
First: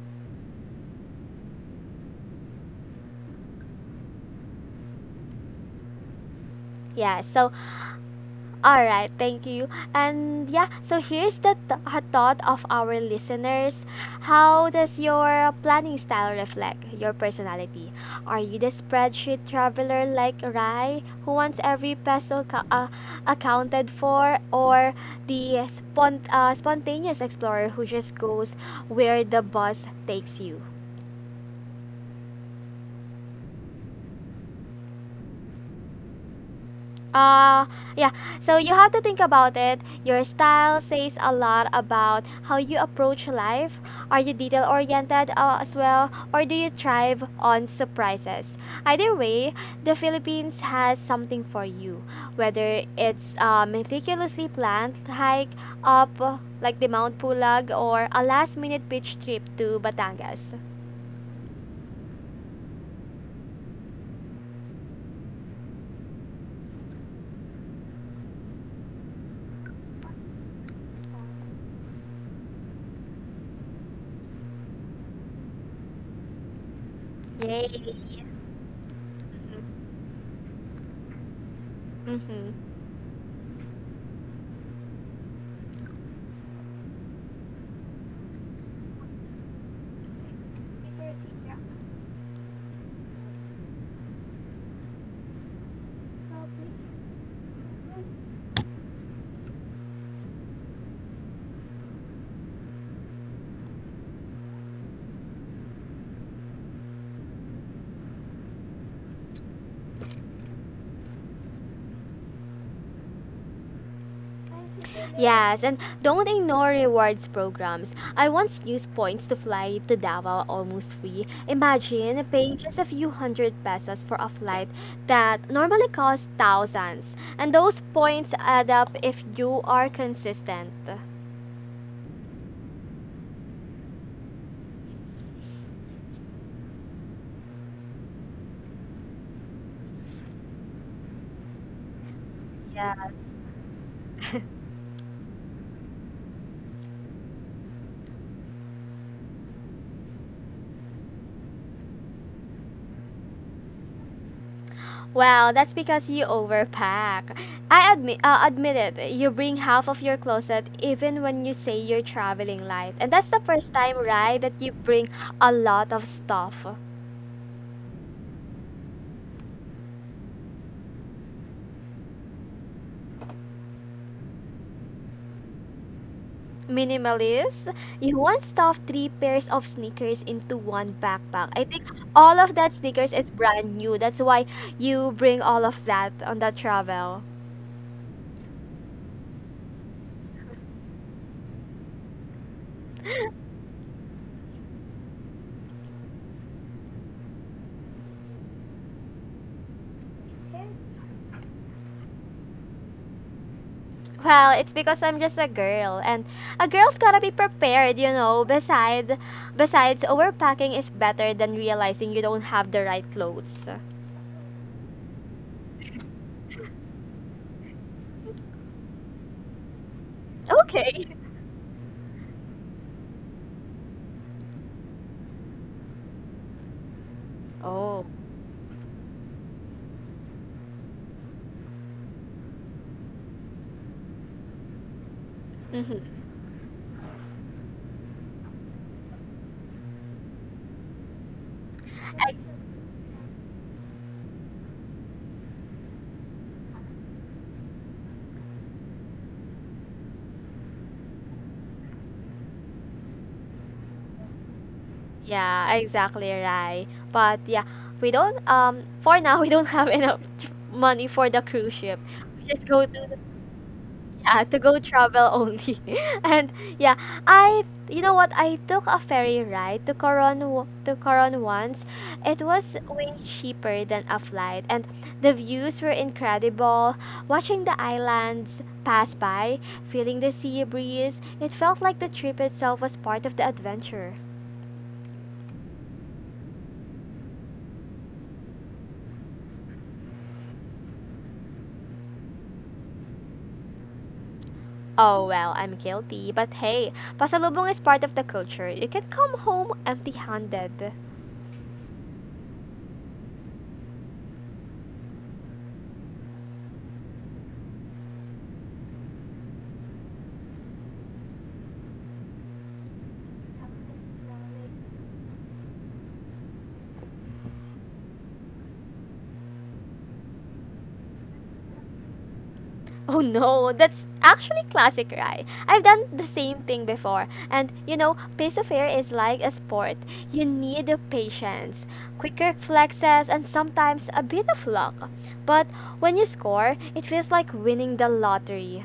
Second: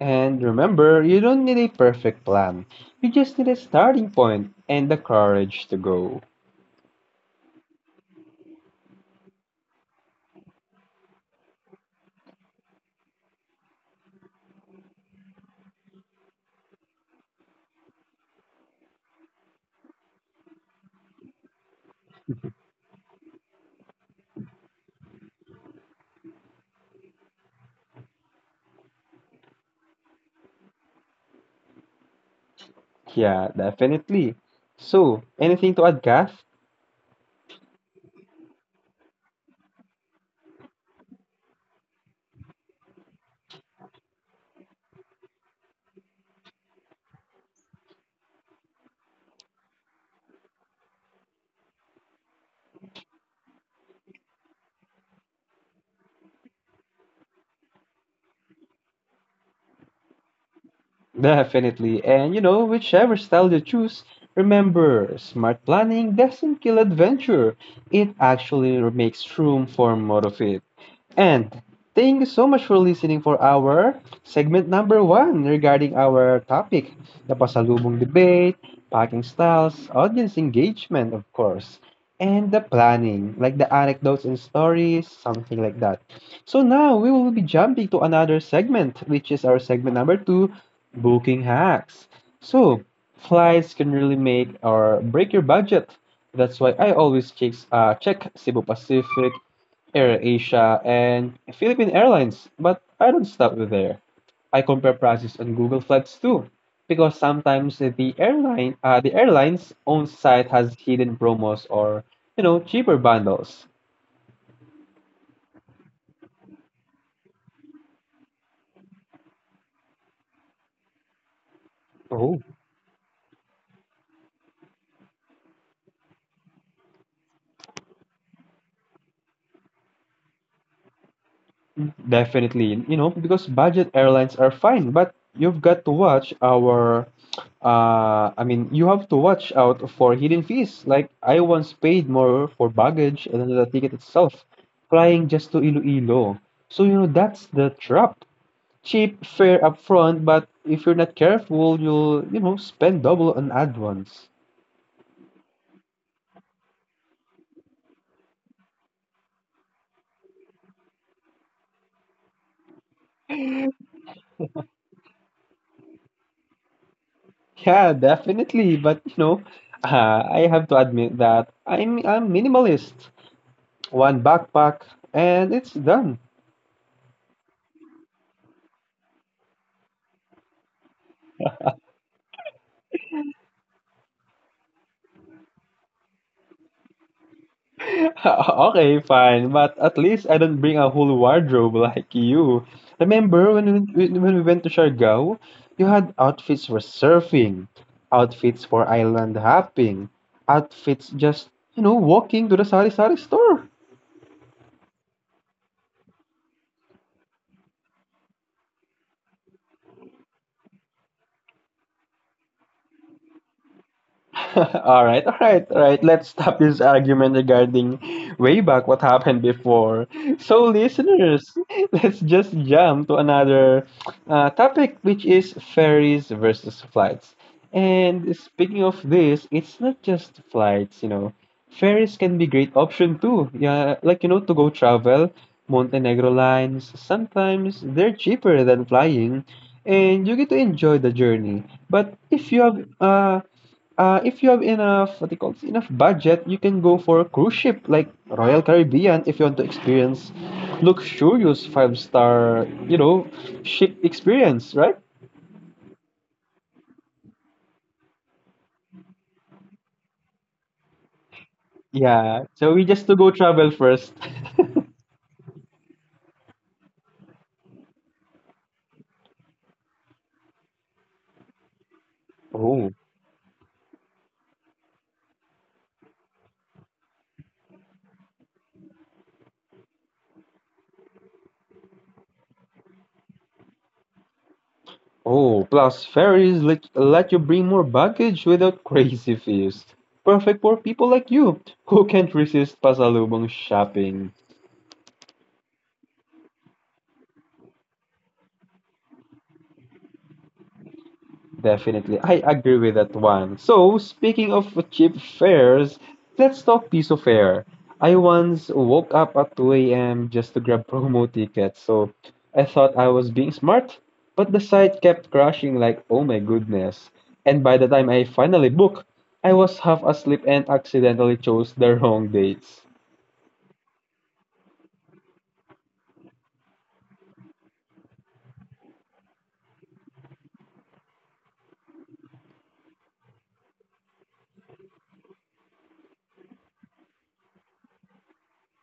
Speaker 2: And remember, you don't need a perfect plan. You just need a starting point and the courage to go.
Speaker 1: Yeah, so, all right, thank you. And yeah, so here's a thought of our listeners. How does your planning style reflect your personality? Are you the spreadsheet traveler like Rai, who wants every peso accounted for, or the spontaneous explorer who just goes where the bus takes you?
Speaker 2: Yeah, definitely. So, anything to add, Kath?
Speaker 1: Uh, yeah. So you have to think about it. Your style says a lot about how you approach life. Are you detail oriented as well, or do you thrive on surprises? Either way, the Philippines has something for you. Whether it's a meticulously planned hike up like the Mount Pulag, or a last minute beach trip to Batangas.
Speaker 2: Definitely. And you know, whichever style you choose, remember, smart planning doesn't kill adventure. It actually makes room for more of it. And thank you so much for listening for our segment number one regarding our topic, the
Speaker 1: Yay!
Speaker 2: pasalubong debate, packing styles, audience engagement, of course,
Speaker 1: Mm-hmm.
Speaker 2: and the planning, like the anecdotes and stories, something like that. So now we will be jumping to another segment, which is our segment number two, booking hacks. So flights can really make or break your budget. That's why I always check Cebu Pacific, Air Asia, and Philippine Airlines. But I don't stop with there. I compare prices on Google Flights too, because sometimes the airline's own site has hidden promos or you know cheaper bundles.
Speaker 1: Yes, and don't ignore rewards programs. I once used points to fly to Davao almost free. Imagine
Speaker 2: Oh.
Speaker 1: paying just a few hundred pesos for a flight that normally costs thousands. And those points add up if you are consistent.
Speaker 2: Definitely, you know, because budget airlines are fine, but you've got to watch our I mean, you have to watch out for hidden fees. Like I once paid more for
Speaker 1: Yes.
Speaker 2: baggage than the ticket itself, flying just to Iloilo. So, you know, that's the trap. Cheap fare upfront, but if you're not careful, you'll, you know, spend double on add-ons.
Speaker 1: Well, that's because you overpack. Admit it. You bring half of your closet even when you say you're traveling light, and that's the first time, right, that you bring a lot of stuff.
Speaker 2: Yeah, definitely, but you know, *laughs* I have to admit that I'm minimalist. One backpack, and it's done.
Speaker 1: Minimalist. You once stuffed three pairs of sneakers into one backpack. I think all of that sneakers is brand new. That's why you bring all of that on that travel.
Speaker 2: *laughs* Okay, fine, but at least I don't bring a whole wardrobe like you.
Speaker 1: *laughs*
Speaker 2: Remember when we went to Siargao, you had outfits for surfing, outfits for island hopping, outfits just, you know, walking to the sari-sari store.
Speaker 1: Well, it's because I'm just a girl, and a girl's gotta be prepared. Besides, overpacking is better than realizing you don't have the right clothes. *laughs*
Speaker 2: *laughs* All right. Let's stop this argument regarding way back what happened before. So,
Speaker 1: Okay.
Speaker 2: listeners, *laughs* let's just jump to another topic, which is ferries versus flights.
Speaker 1: Oh.
Speaker 2: And speaking of this, it's not just flights, you know. Ferries can be great option too. Yeah, like you know, to go travel,
Speaker 1: Mm-hmm.
Speaker 2: Montenegro lines. Sometimes they're cheaper than flying, and you get to enjoy the journey. But if you have enough, what do you call this, enough budget, you can go for a cruise ship like Royal Caribbean if you want to experience luxurious five star, you know, ship experience, right?
Speaker 1: Yeah, exactly right. But yeah, we don't for now, *laughs* we don't have enough money for the cruise ship.
Speaker 2: Yeah.
Speaker 1: We just
Speaker 2: So we
Speaker 1: go
Speaker 2: just to
Speaker 1: to,
Speaker 2: go travel first.
Speaker 1: yeah, to go
Speaker 2: *laughs*
Speaker 1: travel only, *laughs* and yeah, I you know what, I took a ferry ride to to Coron once. It was
Speaker 2: Oh,
Speaker 1: way cheaper than a flight, and the views were incredible. Watching the islands pass by, feeling the sea breeze, it felt like the trip itself was part of the adventure.
Speaker 2: oh, plus let you bring more baggage without crazy fees. Perfect for people like you who can't resist pasalubong shopping.
Speaker 1: Oh, well, I'm guilty. But hey, pasalubong is part of the culture. You can come home empty handed.
Speaker 2: Definitely. I agree with that one. So, speaking of cheap fares, let's talk piso fare. I once woke up at 2 a.m. just to grab *laughs* promo tickets, so I thought I was being smart, but the site kept crashing like, oh my goodness. And by the time I finally booked, I was half asleep and accidentally chose the wrong dates.
Speaker 1: Oh no, that's actually classic, right? I've done the same thing before. And pace of air is like a sport. You need the patience, quick reflexes, and sometimes a bit of luck. But when you score, it feels like winning the lottery.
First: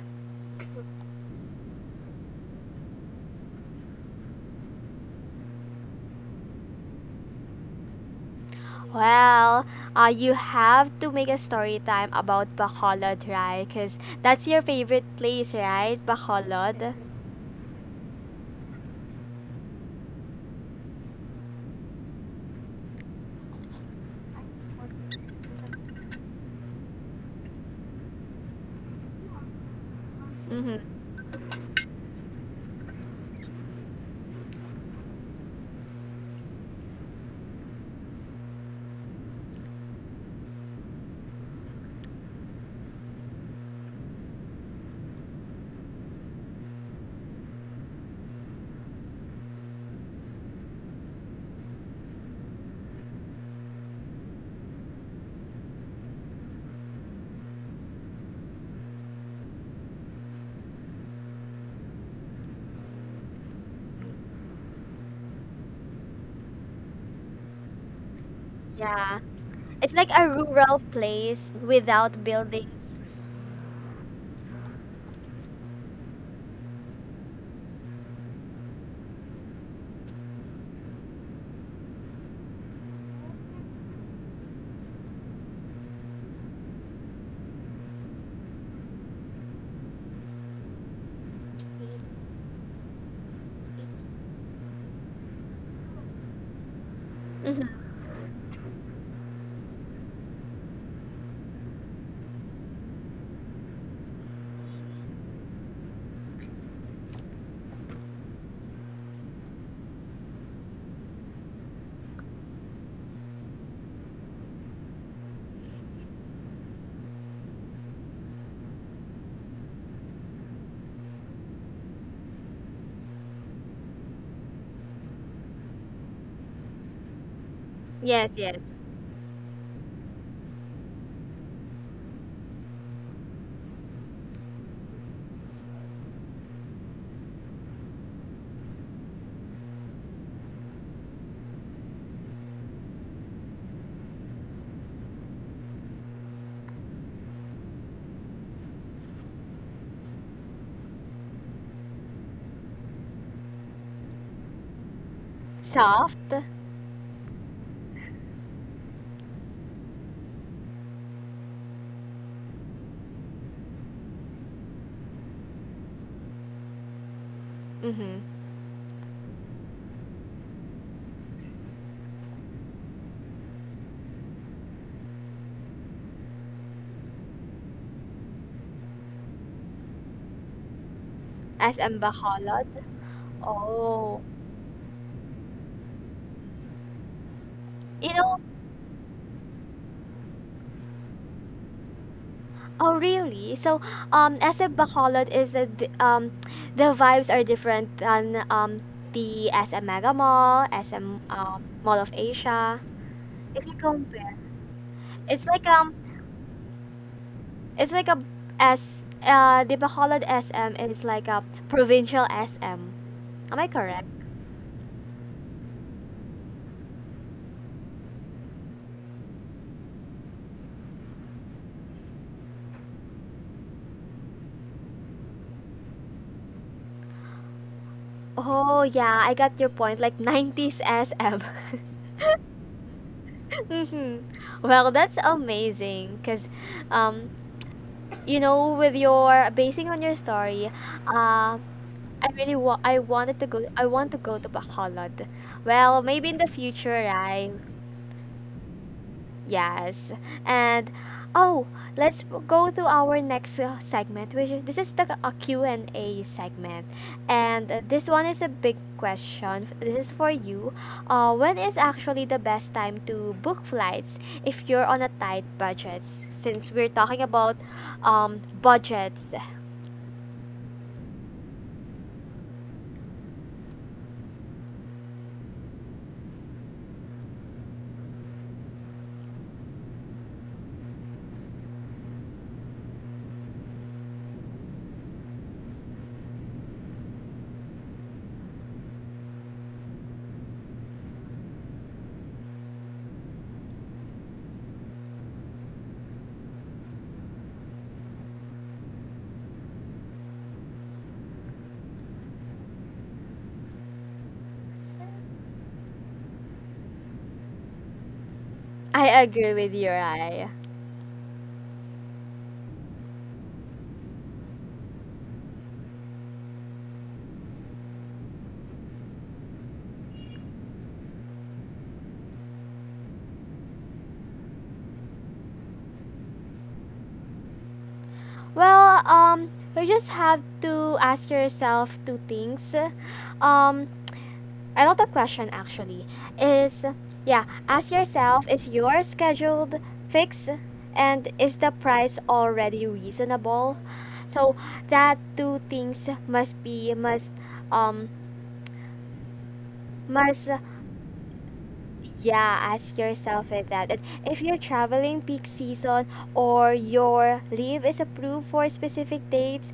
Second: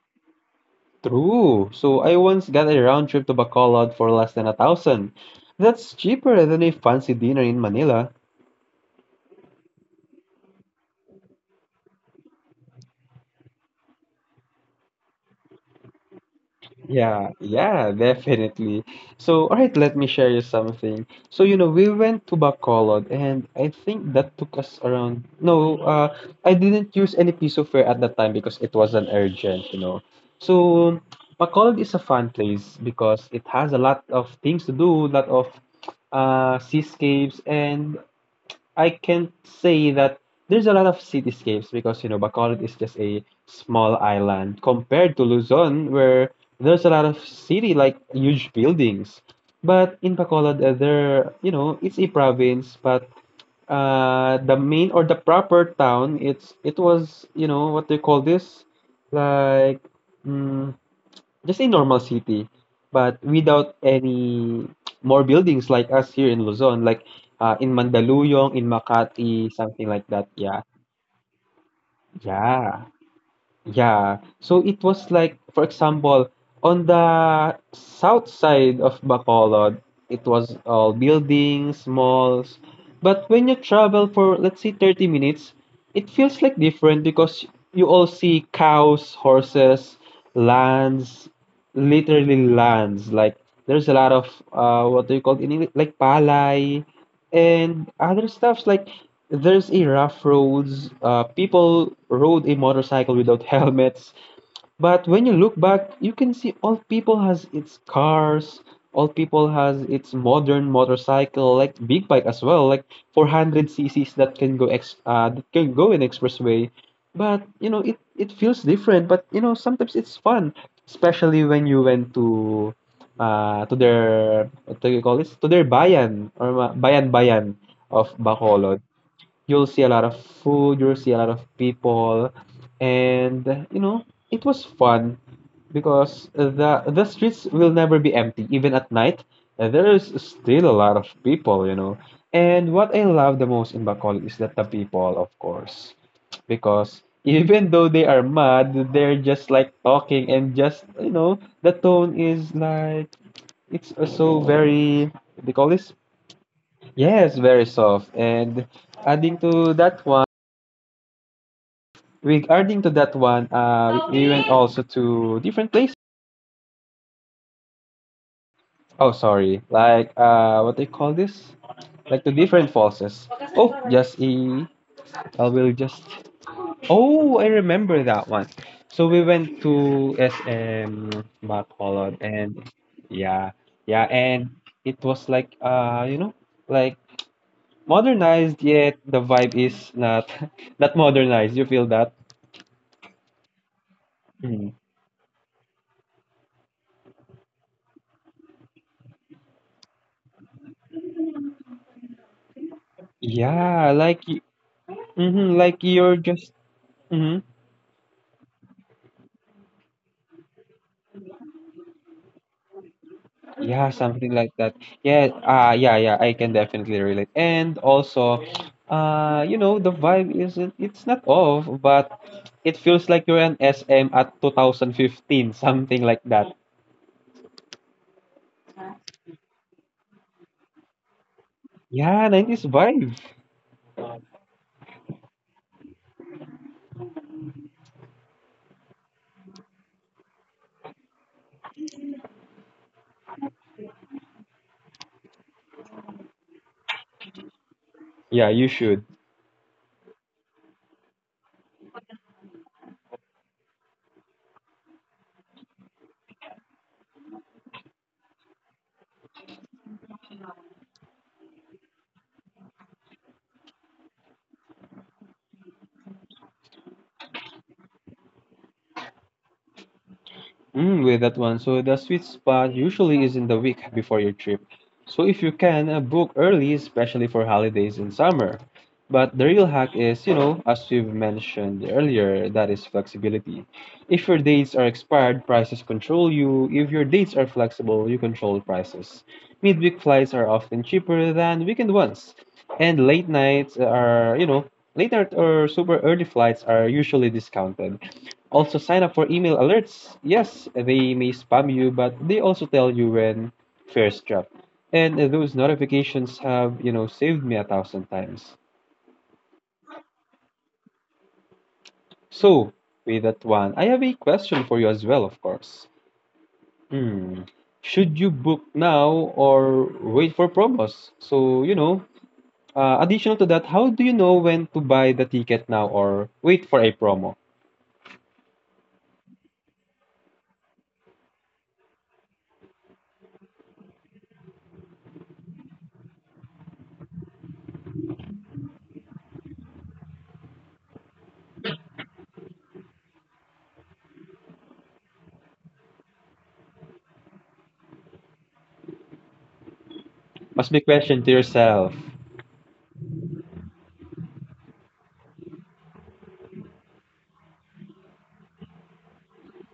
Speaker 2: True. So I once got a round trip to Bacolod for less than a thousand. That's cheaper than a fancy dinner in Manila.
Speaker 1: Well, you have to make a story time about Bacolod, right? Because that's your favorite place, right? Bacolod.
Speaker 2: Yeah, yeah, definitely. So, all right, let me share you something. So, you know, we went to Bacolod, and I think that took us around. No, I didn't use any Pisoflare at that time because it wasn't urgent, you know.
Speaker 1: Mm-hmm.
Speaker 2: So, Bacolod is a fun place because it has a lot of things to do, lot of seascapes, and I can say that there's a lot of cityscapes because you know Bacolod is just a small island compared to Luzon, where there's a lot of city like huge buildings. But in Bacolod, there you know it's a province, but the main or the proper town it's it was you know what they call this like mm, just a normal city, but without any more buildings like us here in Luzon, like in Mandaluyong, in
Speaker 1: Yeah.
Speaker 2: Makati, something
Speaker 1: It's
Speaker 2: like
Speaker 1: like
Speaker 2: that.
Speaker 1: a
Speaker 2: Yeah,
Speaker 1: rural place without
Speaker 2: yeah,
Speaker 1: buildings.
Speaker 2: yeah. So it was like, for example, on the south side of Bacolod, it was all buildings, malls. But when you travel for, let's say, 30 minutes, it feels like different because you all see cows, horses, lands literally lands. Like there's a lot of what do you call it in English? Like palay and
Speaker 1: Mm-hmm.
Speaker 2: other stuffs. Like there's a rough roads. People rode a motorcycle without *laughs* helmets. But when you look back, you can see all people has its cars, all people has its modern motorcycle, like big bike as well, like 400 cc's that can go ex that can go in expressway. But you know, it feels different. But you know, sometimes it's fun, especially when you went to their what do you call this? To their bayan or ma- bayan bayan of
Speaker 1: Yes, yes.
Speaker 2: Bacolod. You'll see a lot of food, you'll see a lot of people, and you know, it was fun because the streets will never be empty, even at night. There is still a lot of people, you know. And what I love the most in Bacolod is that the people, of course, because *laughs* even though they are mad, they're just like talking and just the tone is like it's so very they call this.
Speaker 1: Soft.
Speaker 2: Yes, very soft. And adding to that one, we adding to that one, we went also to different places.
Speaker 1: Mm-hmm.
Speaker 2: Oh, sorry, like what they call this? Like to different falls. Oh, just a. I will just. Oh, I remember that one. So we went to SM
Speaker 1: As in
Speaker 2: Bacolod, and
Speaker 1: Bacolod.
Speaker 2: yeah, yeah,
Speaker 1: Oh.
Speaker 2: and it was like like
Speaker 1: You know,
Speaker 2: modernized yet the vibe is not *laughs* not modernized. You feel that?
Speaker 1: oh really? So, as
Speaker 2: Mm-hmm.
Speaker 1: in Bacolod is the vibes are different than the SM Mega Mall, SM Mall of Asia. If you
Speaker 2: Yeah, like
Speaker 1: compare, it's
Speaker 2: mm-hmm,
Speaker 1: like
Speaker 2: like
Speaker 1: um,
Speaker 2: you're just mm-hmm.
Speaker 1: it's like a S. They call SM, and it's like a provincial SM. Am I
Speaker 2: Yeah,
Speaker 1: correct?
Speaker 2: something like that. Yeah, yeah, yeah, I can definitely relate. And also, the vibe isn't, it's not off, but it feels like you're an SM at 2015, something like that.
Speaker 1: Oh yeah, I got your point. Like 90s SM.
Speaker 2: Yeah, '90s vibe.
Speaker 1: Mm-hmm. *laughs* Well, that's amazing because, um, with your basing on your story, uh, I wanted to go. I want to go to Bacolod. Well, maybe in the future, right?
Speaker 2: Yeah, you should.
Speaker 1: Yes. And oh, let's go to our next segment, this is the Q and a Q&A segment. And this one is a big question. This is for you. When is actually the best time to book flights if you're on a tight budget? Since we're talking about budgets,
Speaker 2: With that one. So the sweet spot usually is in the week before your trip. So if you can, book early, especially for holidays in summer. But the real hack is, as we've mentioned earlier, that is flexibility. If your dates are expired, prices control you. If your dates are flexible, you control prices. Midweek flights are often cheaper than weekend ones. And late nights are, late night or super early flights are usually discounted. Also, sign up for email alerts. Yes, they may spam you, but they also tell you when fares drop. And those notifications have, saved me a thousand times.
Speaker 1: I agree with you, Rai.
Speaker 2: So, with that one, I have a question for you as well, of course. Hmm. Should you book now or wait for promos? So, additional to that, how do you know when to buy the ticket now or wait for a promo?
Speaker 1: Well, you just have to ask yourself two things. Um, Another question actually is, yeah, ask yourself, is your scheduled fixed, and is the price already reasonable? So that two things must be must um must,
Speaker 2: Must be question to yourself.
Speaker 1: yeah, ask yourself if that. And if you're traveling peak season or your leave is approved for specific dates,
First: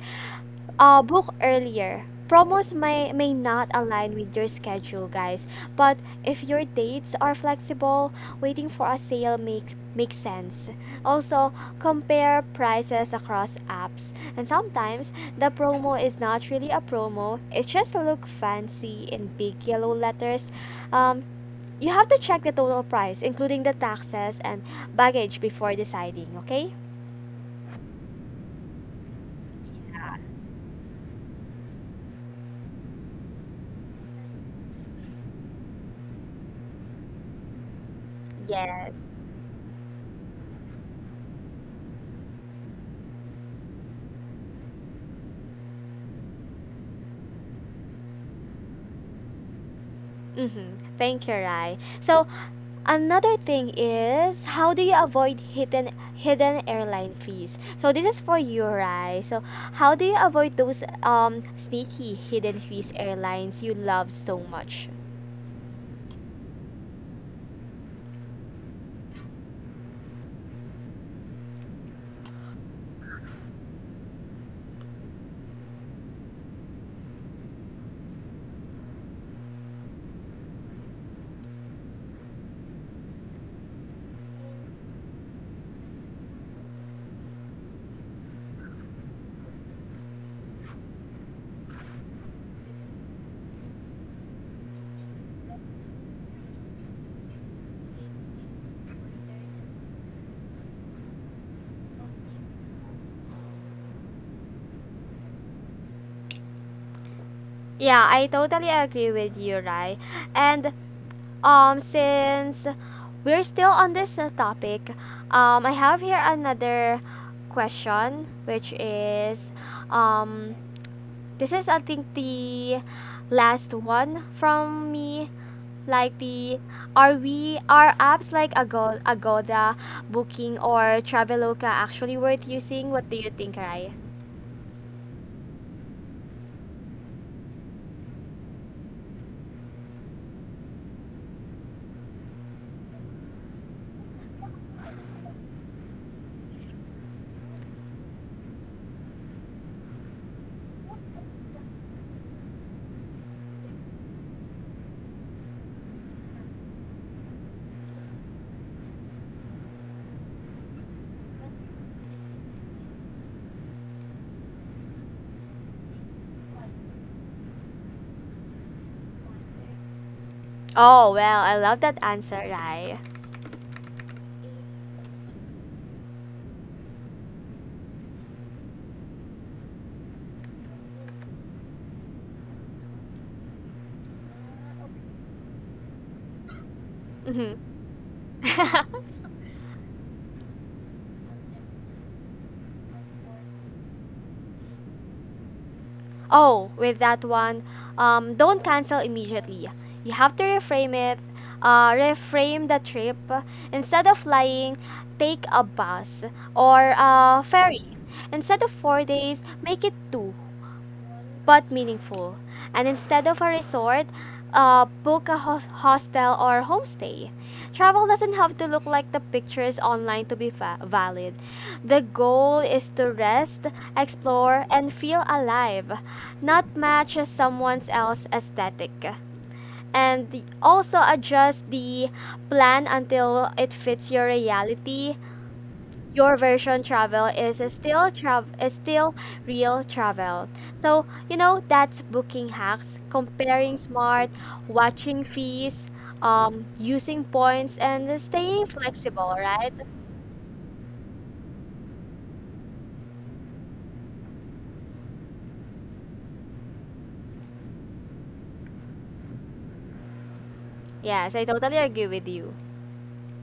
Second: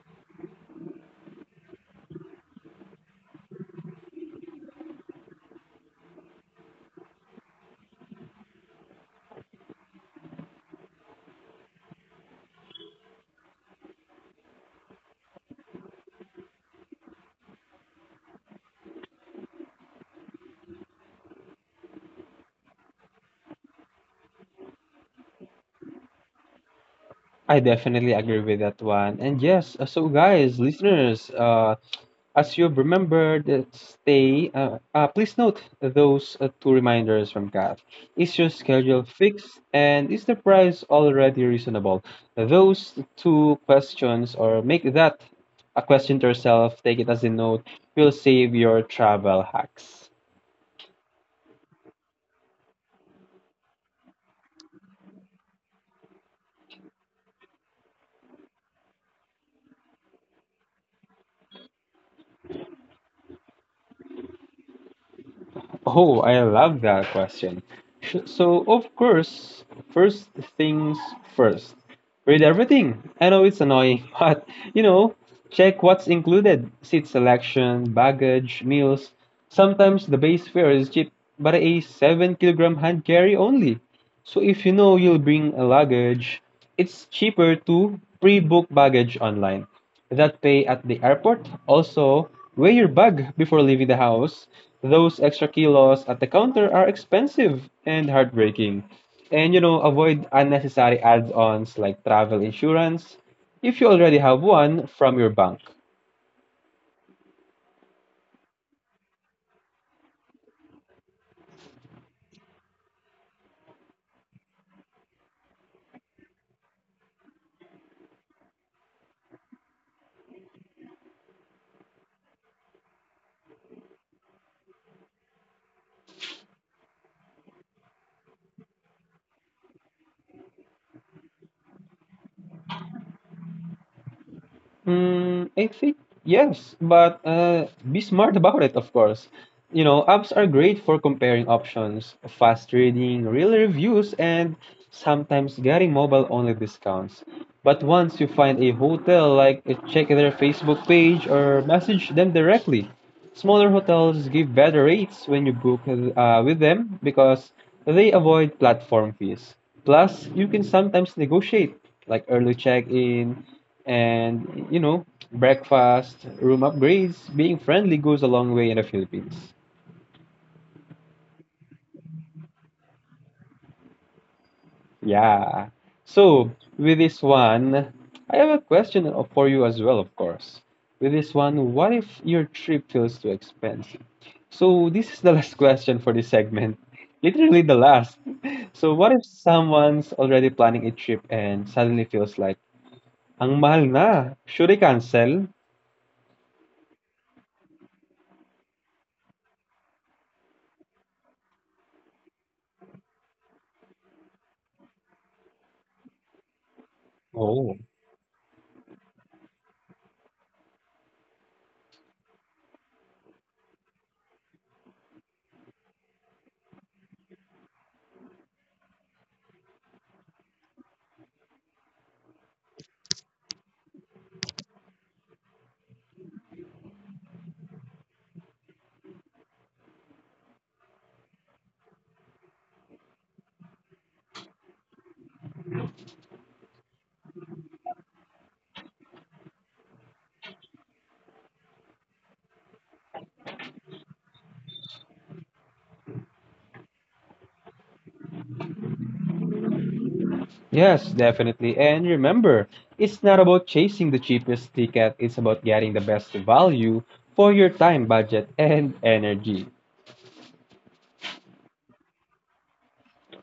Speaker 1: book earlier. Promos may not align with your schedule, guys. But if your dates are flexible, waiting for a sale makes sense. Also, compare prices across apps. And sometimes the promo is not really a promo. It just look fancy in big yellow letters. Um, you have to check the total price, including the taxes and baggage, before deciding. Okay?
Speaker 2: I definitely agree with that one. And yes, so guys, listeners, as you remember, the stay. Please note those two reminders from Kath. Is your
Speaker 1: Yes.
Speaker 2: schedule fixed, and is the price already reasonable? Those two questions, or make that a question to yourself. Take it as a note. Will save your travel hacks.
Speaker 1: Mm-hmm. Thank you, Rai. So another thing is, how do you avoid hidden airline fees? So this is for you, right? So how do you avoid those sneaky hidden fees airlines you love so much?
Speaker 2: Oh, I love that question. So, of course, first things first. Read everything. I know it's annoying, *laughs* but you know, check what's included: seat selection, baggage, meals. Sometimes the base fare is cheap, but a 7 kg kilogram hand carry only. So, if you know you'll bring a luggage, it's cheaper to pre book baggage online. That pay at the airport. Also, weigh your bag before leaving the house. Those extra kilos at the counter are expensive and heartbreaking. And you know, avoid unnecessary add ons like travel insurance if you already have one from your bank.
Speaker 1: Yeah, I totally agree with you, right? And since we're still on this topic, I have here another question, which is, um this is, I think, the last one from me, like, the are we are apps like Agoda, Booking, or Traveloka actually worth using? What do you think, Rai?
Speaker 2: I think yes, but be smart about it, of course. You know, apps are great for comparing options, fast trading, real reviews, and sometimes getting mobile-only discounts. But once you find a hotel, like check their Facebook page or message them directly. Smaller hotels give better rates when you book with them because they avoid platform fees. Plus, you can sometimes negotiate like early check-in and you know breakfast, room upgrades. Being friendly goes a long way in the Philippines.
Speaker 1: Oh, well, I love that answer, Rai.
Speaker 2: Yeah. So, with this one, I have a question for you as well, of course. With this one, what if your trip feels too expensive? So, this is the *laughs* last question for this segment. *laughs*
Speaker 1: Mhm.
Speaker 2: Literally the last. *laughs*
Speaker 1: *laughs*
Speaker 2: So, what if someone's already planning a trip and suddenly feels like, ang mahal na, should I cancel?
Speaker 1: Oh, with that one, don't cancel immediately. You have to reframe it. Reframe the trip. Instead of flying, take a bus or a
Speaker 2: Oh.
Speaker 1: ferry. Instead of 4 days, make it two. But meaningful. And instead of a resort, book a hostel or homestay. Travel doesn't have to look like the pictures online to be valid. The goal is to rest, explore, and feel alive, not match someone else's aesthetic. And also adjust the plan until it fits your reality, your version. Travel is still real travel. So, that's booking hacks, comparing smart, watching fees, using points, and staying flexible, right?
Speaker 2: Yes, definitely. And remember, it's not about chasing the cheapest ticket, it's about getting the best value for your time, budget, and energy.
Speaker 1: Yes, I totally agree with you.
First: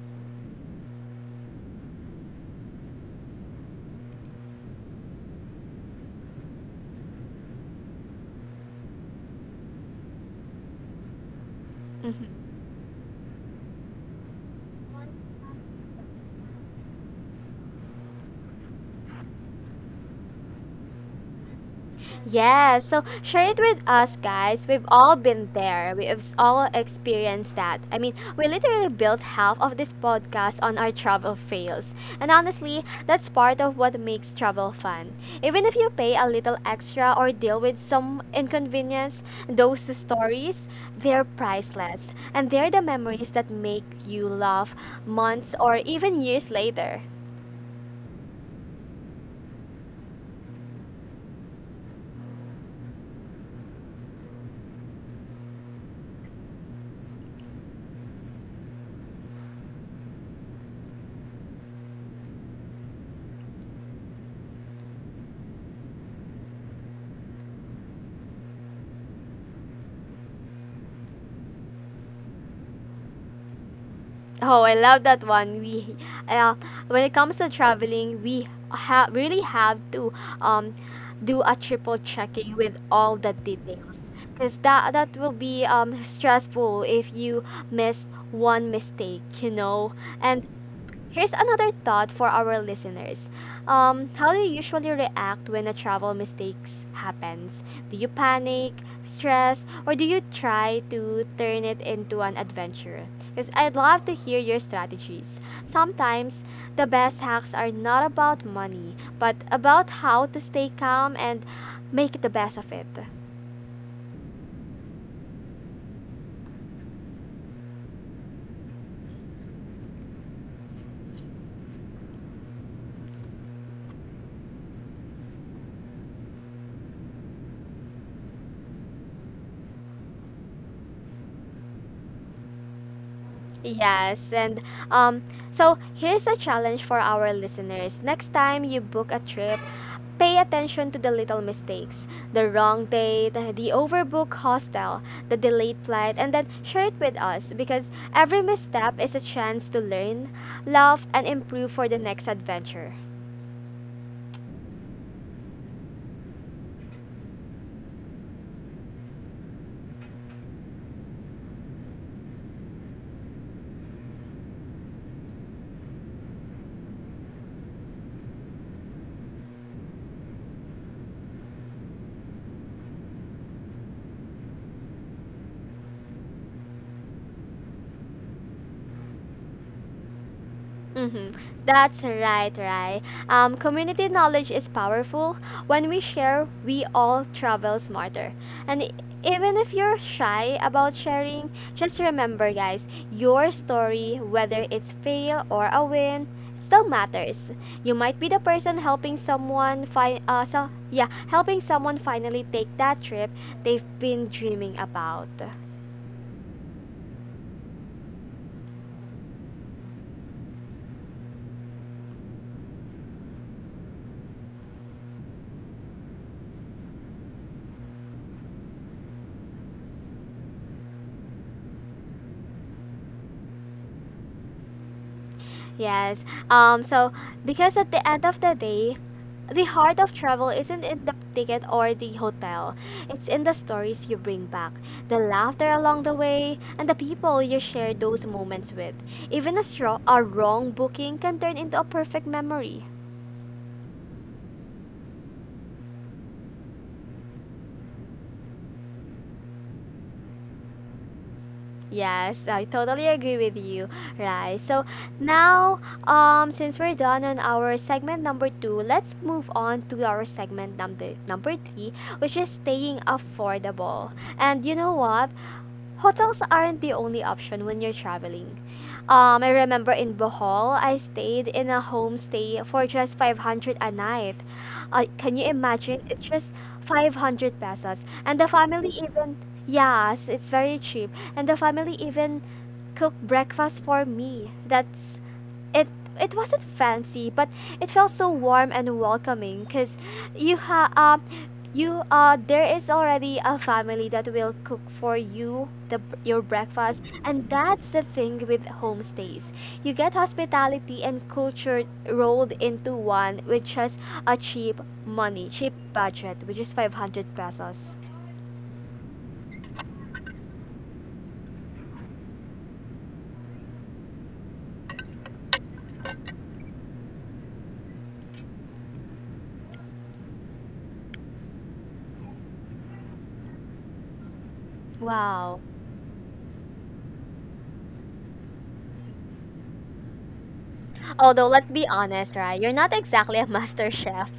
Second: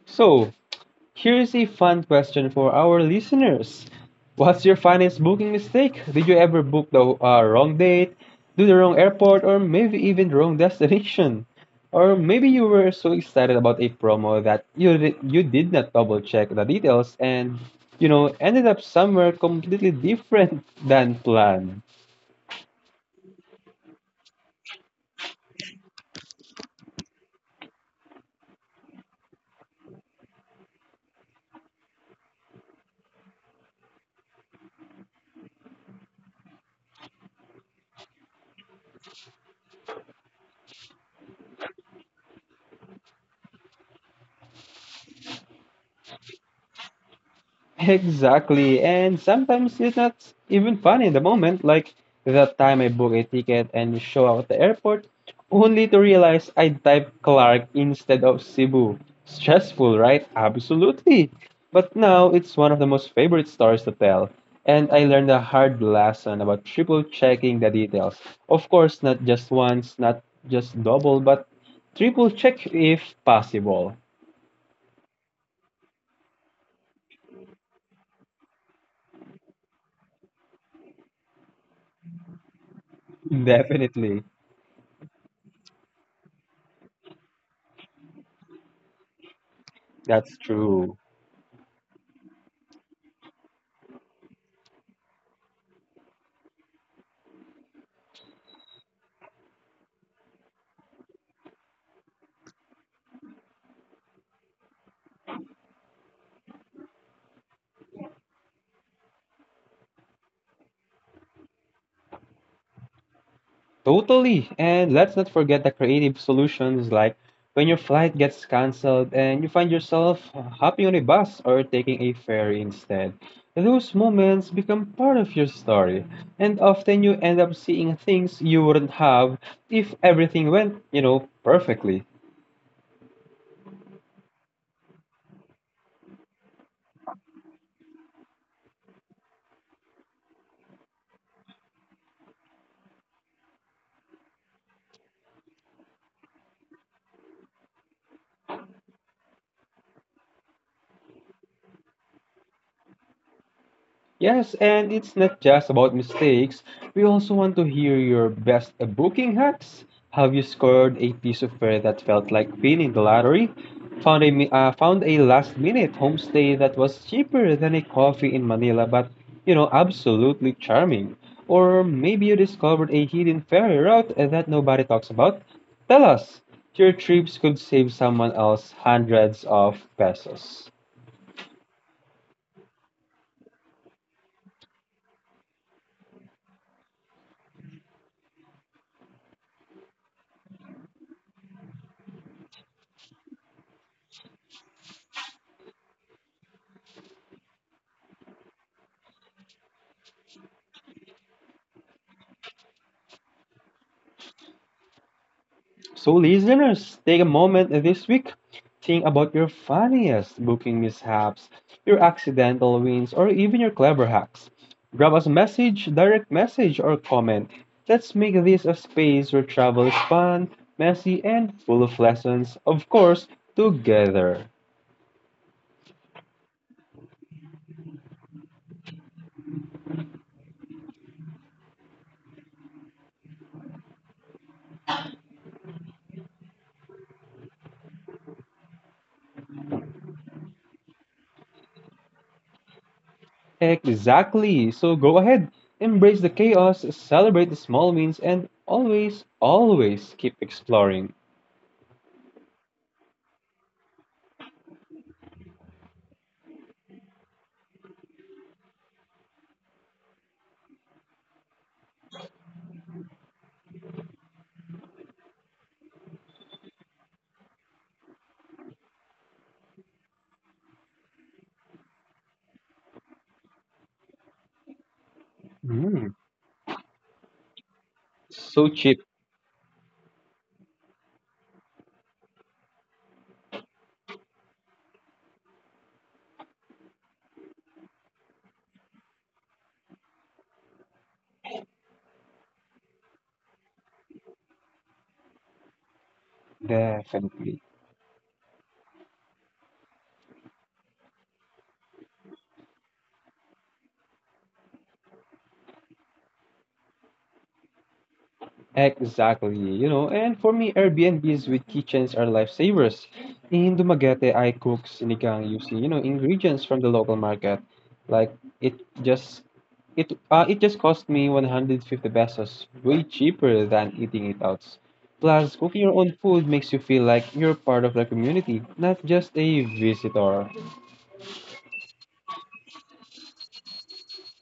Speaker 2: So, here's a fun question for our listeners. What's your funniest booking mistake? Did you ever book the wrong date, do the wrong airport, or maybe even the wrong destination? Or
Speaker 1: *laughs*
Speaker 2: maybe you were so excited about a promo that you did not double check the details and you know ended up somewhere completely different *laughs* than planned.
Speaker 1: Yeah, so share it with us, guys. We've all been there. We've all experienced that. I mean, we literally built half of this podcast on our travel fails. And honestly, that's part of what makes travel fun. Even if you pay a little extra or deal with some inconvenience, those stories, they're priceless. And they're the memories that make you laugh months or even years later.
Speaker 2: Exactly. And sometimes it's not even funny in the moment, like that time I booked a ticket and show up at the airport, only to realize I typed Clark instead of Cebu. Stressful, right? Absolutely. But now it's one of the most favorite stories to tell. And I learned a hard lesson about triple checking the details. Of course, not just once, not just double, but triple check if possible.
Speaker 1: Oh, I love that one. Uh, when it comes to traveling, we really have to, um, do a triple checking with all the
Speaker 2: *laughs*
Speaker 1: details,
Speaker 2: Definitely.
Speaker 1: because that will be stressful if you miss one mistake.
Speaker 2: That's
Speaker 1: And
Speaker 2: true.
Speaker 1: here's another thought for our listeners. How do you usually react when a travel mistakes happens? Do you panic, stress, or do you try to turn it into an adventure? Because I'd love to hear your strategies. Sometimes the best hacks are not about money, but about how to stay calm and make the best of it.
Speaker 2: Totally. And let's not forget the creative solutions like when your flight gets canceled and you find yourself hopping on a bus or taking a ferry instead. Those moments become part of your story, and often you end up seeing things you wouldn't have if everything went, perfectly.
Speaker 1: Yes, and um, so here's a challenge for our listeners. Next time you book a trip, pay attention to the little mistakes, the wrong date, the overbooked hostel, the delayed flight, and then share it with us, because every misstep is a chance to learn, love, and improve for the next adventure.
Speaker 2: Yes, and it's not just about mistakes. We also want to hear your best booking hacks. Have you scored a piece of fare that felt like winning the lottery? Found a last minute homestay that was cheaper than a coffee in Manila, but absolutely charming. Or maybe you discovered a hidden ferry route that nobody talks about. Tell us, your trips could save someone else hundreds of pesos.
Speaker 1: Mm-hmm. That's right, right. Community knowledge is powerful. When we share, we all travel smarter. And even if you're shy about sharing, just remember, guys, your story, whether it's fail or a win, still matters. You might be the person helping someone find so yeah, helping someone finally take that trip they've been dreaming about.
Speaker 2: So, listeners, take a moment this week. Think about your funniest booking mishaps, your accidental wins, or even your clever hacks. Grab us a message, direct message, or comment. Let's make this a space where travel is fun, messy, and full of lessons, of course, together.
Speaker 1: Yes. So because at the end of the day, the heart of travel isn't in the ticket or the hotel. It's in the stories you bring back, the laughter along the way, and the people you share those moments with. Even a wrong booking can turn into a perfect memory.
Speaker 2: Exactly. So go ahead, embrace the chaos, celebrate the small wins, and always, always keep exploring.
Speaker 1: Yes, I totally agree with you. Right. So now, since we're done on our segment number two, let's move on to our segment number three, which is staying affordable. And you know what? Hotels aren't the only option when you're traveling. I remember in Bohol, I stayed in a homestay for just 500 a night. Can you imagine?
Speaker 2: Mm,
Speaker 1: It's just 500 pesos. And the
Speaker 2: so
Speaker 1: family
Speaker 2: cheap,
Speaker 1: even, yes, it's very cheap. And the family even cooked breakfast for me. That's it, it wasn't fancy, but it felt so warm and welcoming because you ha um you there is already a family that will cook for you your breakfast. And
Speaker 2: definitely.
Speaker 1: that's the thing with homestays: you get hospitality and culture rolled into one with just a cheap budget, which is 500 pesos.
Speaker 2: Exactly, you know, and for me, Airbnbs with kitchens are lifesavers. In Dumaguete, I cook sinigang using, ingredients from the local market. Like it just it it just cost me 150 pesos, way cheaper than eating it out. Plus,
Speaker 1: Wow.
Speaker 2: cooking your own food makes you feel like you're part of the community, not just a visitor.
Speaker 1: Although, let's be honest, right, you're not exactly a *laughs* master chef.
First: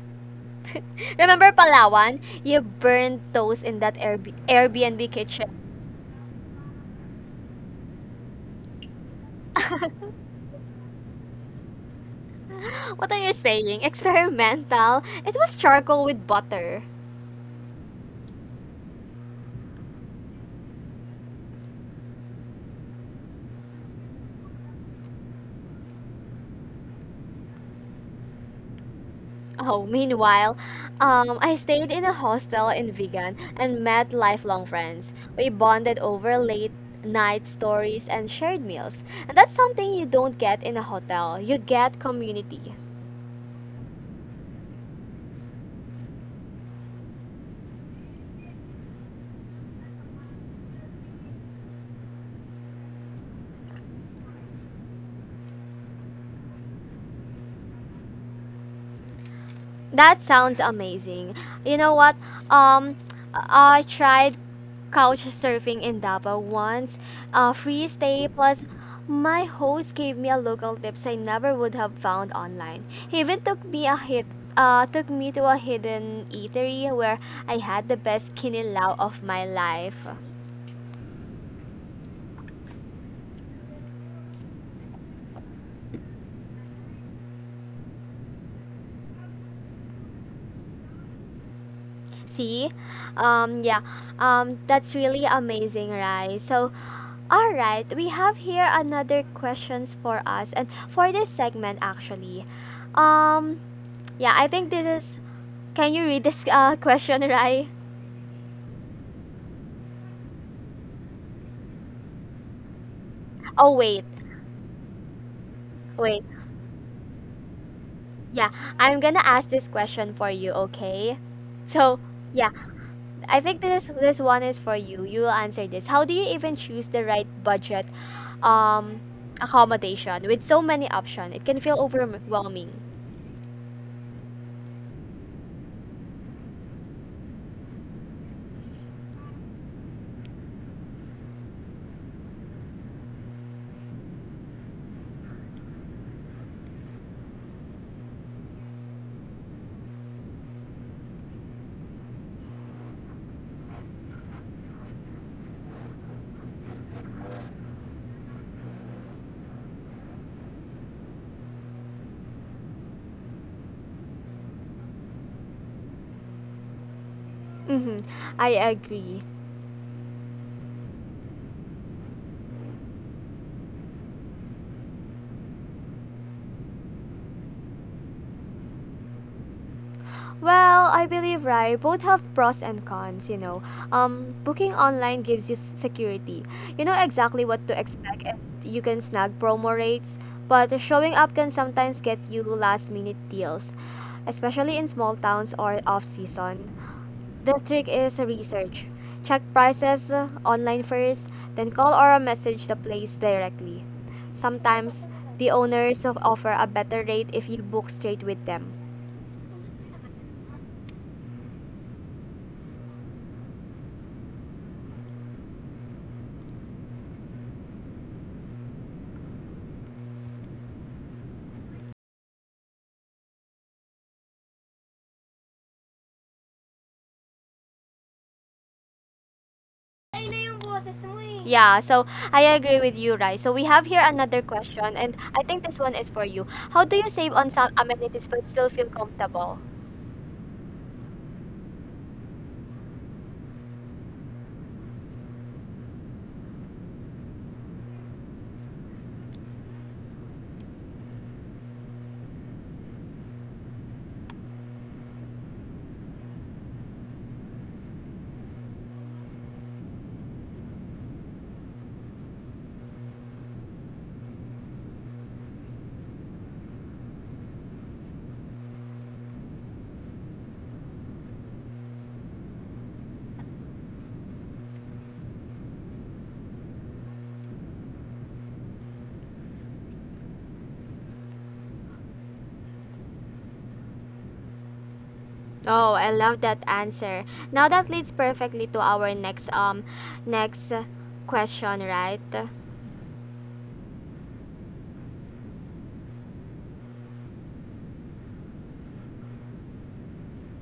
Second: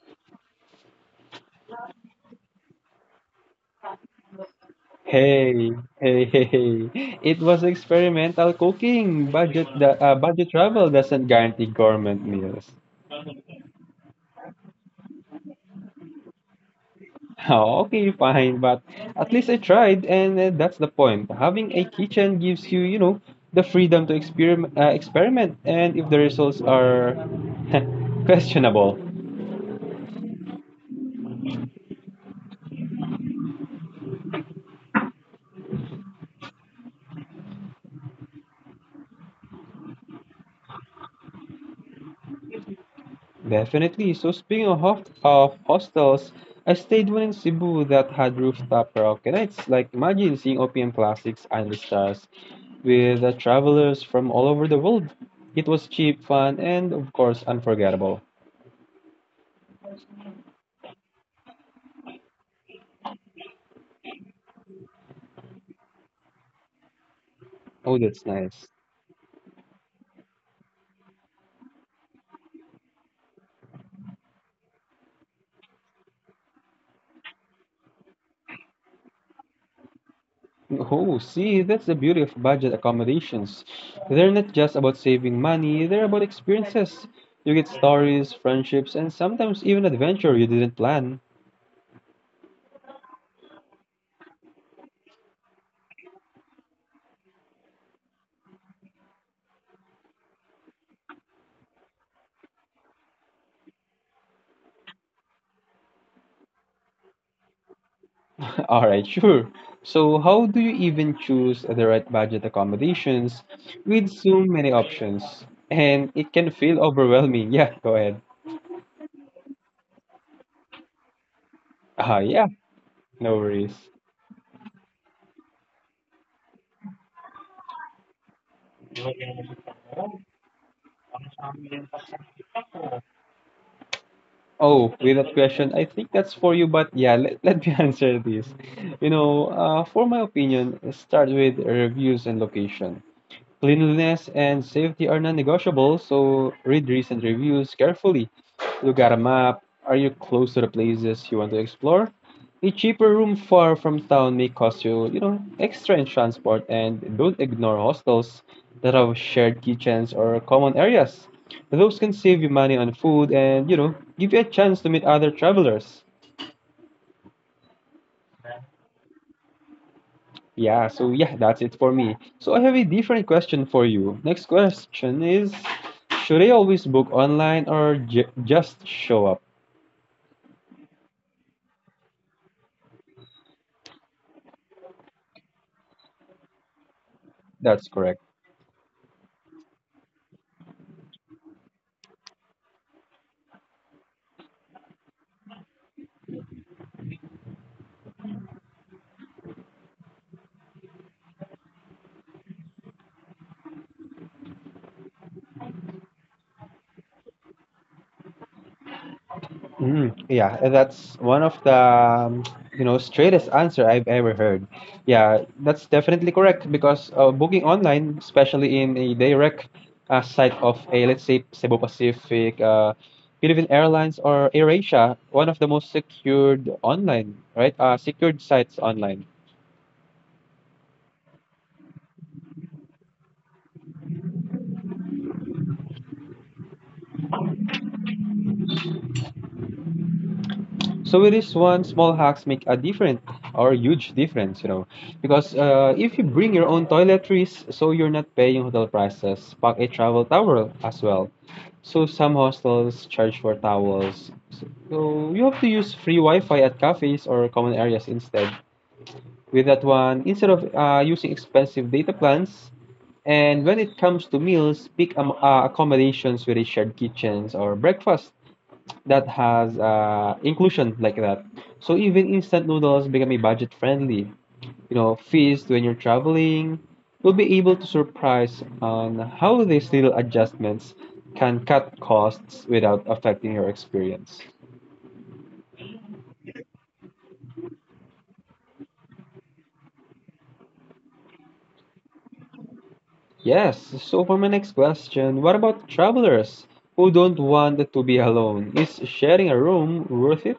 Speaker 1: *laughs* Remember Palawan? You burned toast in that Airbnb kitchen.
Speaker 2: Hey, hey, *laughs* hey. It was experimental cooking.
Speaker 1: *laughs*
Speaker 2: Budget travel doesn't guarantee government meals.
Speaker 1: What are you saying? Experimental? It was charcoal with butter.
Speaker 2: *laughs* Okay, fine, but at least I tried, and that's the point. Having a kitchen gives you, the freedom to experiment, and if the results are *laughs* questionable.
Speaker 1: Oh, meanwhile, I stayed in a hostel in Vigan and met lifelong friends. We bonded over late night stories and shared meals. And that's something you don't get in a hotel. You get community.
Speaker 2: Definitely. So speaking of hostels, I stayed one in Cebu that had rooftop karaoke nights. Like imagine seeing OPM classics and the stars with travelers from all over the world. It was cheap, fun, and of course unforgettable.
Speaker 1: That sounds amazing. You know what? Um, I tried couch surfing in Davao once, a free
Speaker 2: Oh, that's
Speaker 1: stay plus
Speaker 2: nice.
Speaker 1: my host gave me a local tips I never would have found online. He even took me a hit, took me to a hidden eatery where I had the best kinilaw of my life.
Speaker 2: Oh, see, that's the beauty of budget accommodations. They're not just about saving money, they're about experiences. You get stories, friendships, and sometimes even adventure you didn't plan.
Speaker 1: See, yeah, that's really amazing, right? All right, we have here another questions for us and for this segment actually. Um yeah, I think this is Can you read this *laughs* question, Rai?
Speaker 2: *laughs* Alright, sure. So, how do you even choose the right budget accommodations
Speaker 1: Oh, wait.
Speaker 2: with so many options? And
Speaker 1: Wait.
Speaker 2: it can feel overwhelming. *laughs* Yeah, go ahead.
Speaker 1: Yeah, I'm going to ask this question for you, okay? So, yeah,
Speaker 2: Yeah,
Speaker 1: I
Speaker 2: no
Speaker 1: think this
Speaker 2: worries.
Speaker 1: this one is for you. You will answer this. How do you even choose the right budget um accommodation with so many options? It can feel overwhelming.
Speaker 2: Oh, with that question, I think that's for you, but yeah, let me *laughs* answer this. You know, for my opinion, start with reviews and location. Cleanliness and safety are non-negotiable, so read recent reviews carefully. Look at a map. Are you close to the places you want to explore? A cheaper room far from town may cost you, you know, extra in transport and don't ignore hostels that have shared kitchens or common areas. Those can save you money on food and, you know, give you a chance to meet other travelers.
Speaker 1: Mhm. I agree.
Speaker 2: Yeah, that's it for me. So I have a different question for you. Next question is, should I always book online or just show up?
Speaker 1: Well, I believe, right, both have pros and cons, you know. Booking online gives you security. You know exactly what to
Speaker 2: That's correct.
Speaker 1: expect and you can snag promo rates, but showing up can sometimes get you last minute deals, especially in small towns or off season. The trick is research. Check prices online first, then call or message the place directly. Sometimes the offer a better rate if you book straight with them.
Speaker 2: Yeah, and that's one of the you know straightest answer I've ever heard. Yeah, that's definitely correct because booking online, especially in a direct site of a, let's say, Cebu Pacific, Philippine Airlines or AirAsia, one of the most secured online, right? Secured sites online.
Speaker 1: Yeah, so I agree with you, Rai. So we have here another question, and I think this one is for you. How do you save on some amenities but still feel comfortable?
Speaker 2: So with this one, small hacks make a different or huge difference, you know, because if you bring your own toiletries, so you're not paying hotel prices, pack a travel towel as well. So some hostels charge for towels. So you have to use free Wi-Fi at cafes or common areas instead. With that one, instead of using expensive data plans, and when it comes to meals, pick accommodations with a shared kitchens or breakfast that has inclusion like that. So even instant noodles become a budget friendly. You know, feast when you're traveling. You'll be able to surprise on how these little adjustments can cut costs without affecting your experience.
Speaker 1: Oh, I love that answer. Now that leads perfectly to our next question, right?
Speaker 2: Yes, so for my next question, what about travelers who don't want to be alone? Is sharing a room worth it?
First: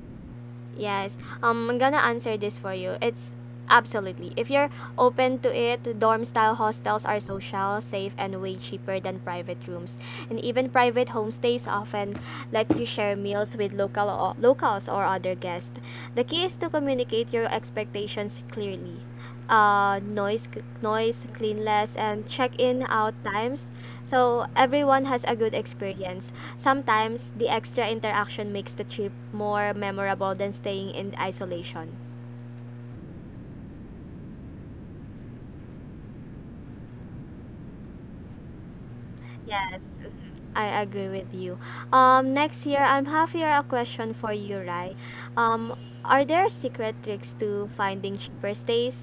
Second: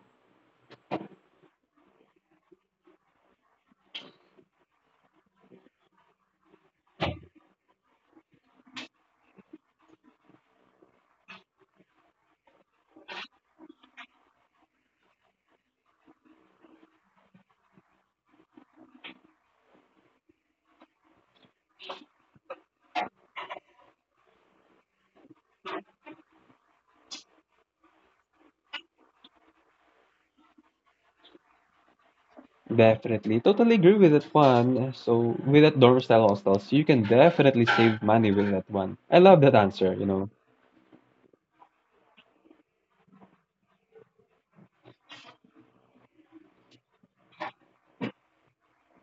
Speaker 1: Yes. I'm gonna answer this for you. It's absolutely. If you're open to it, dorm style hostels are social, safe, and way cheaper than private rooms. And even private homestays often let you share meals with locals or other guests. The key is to communicate your expectations clearly. Uh, noise, noise, cleanliness, and check-in out times, so everyone has a good experience. Sometimes the extra interaction makes the trip more memorable than staying in isolation.
Speaker 2: Definitely. Totally agree with that one. So with that door style hostels, you can definitely save money with that one. I love that
Speaker 1: Yes.
Speaker 2: answer, you know.
Speaker 1: I agree with you. Next year, I'm half here a question for you, Rai. Um, are there secret tricks to finding cheaper stays?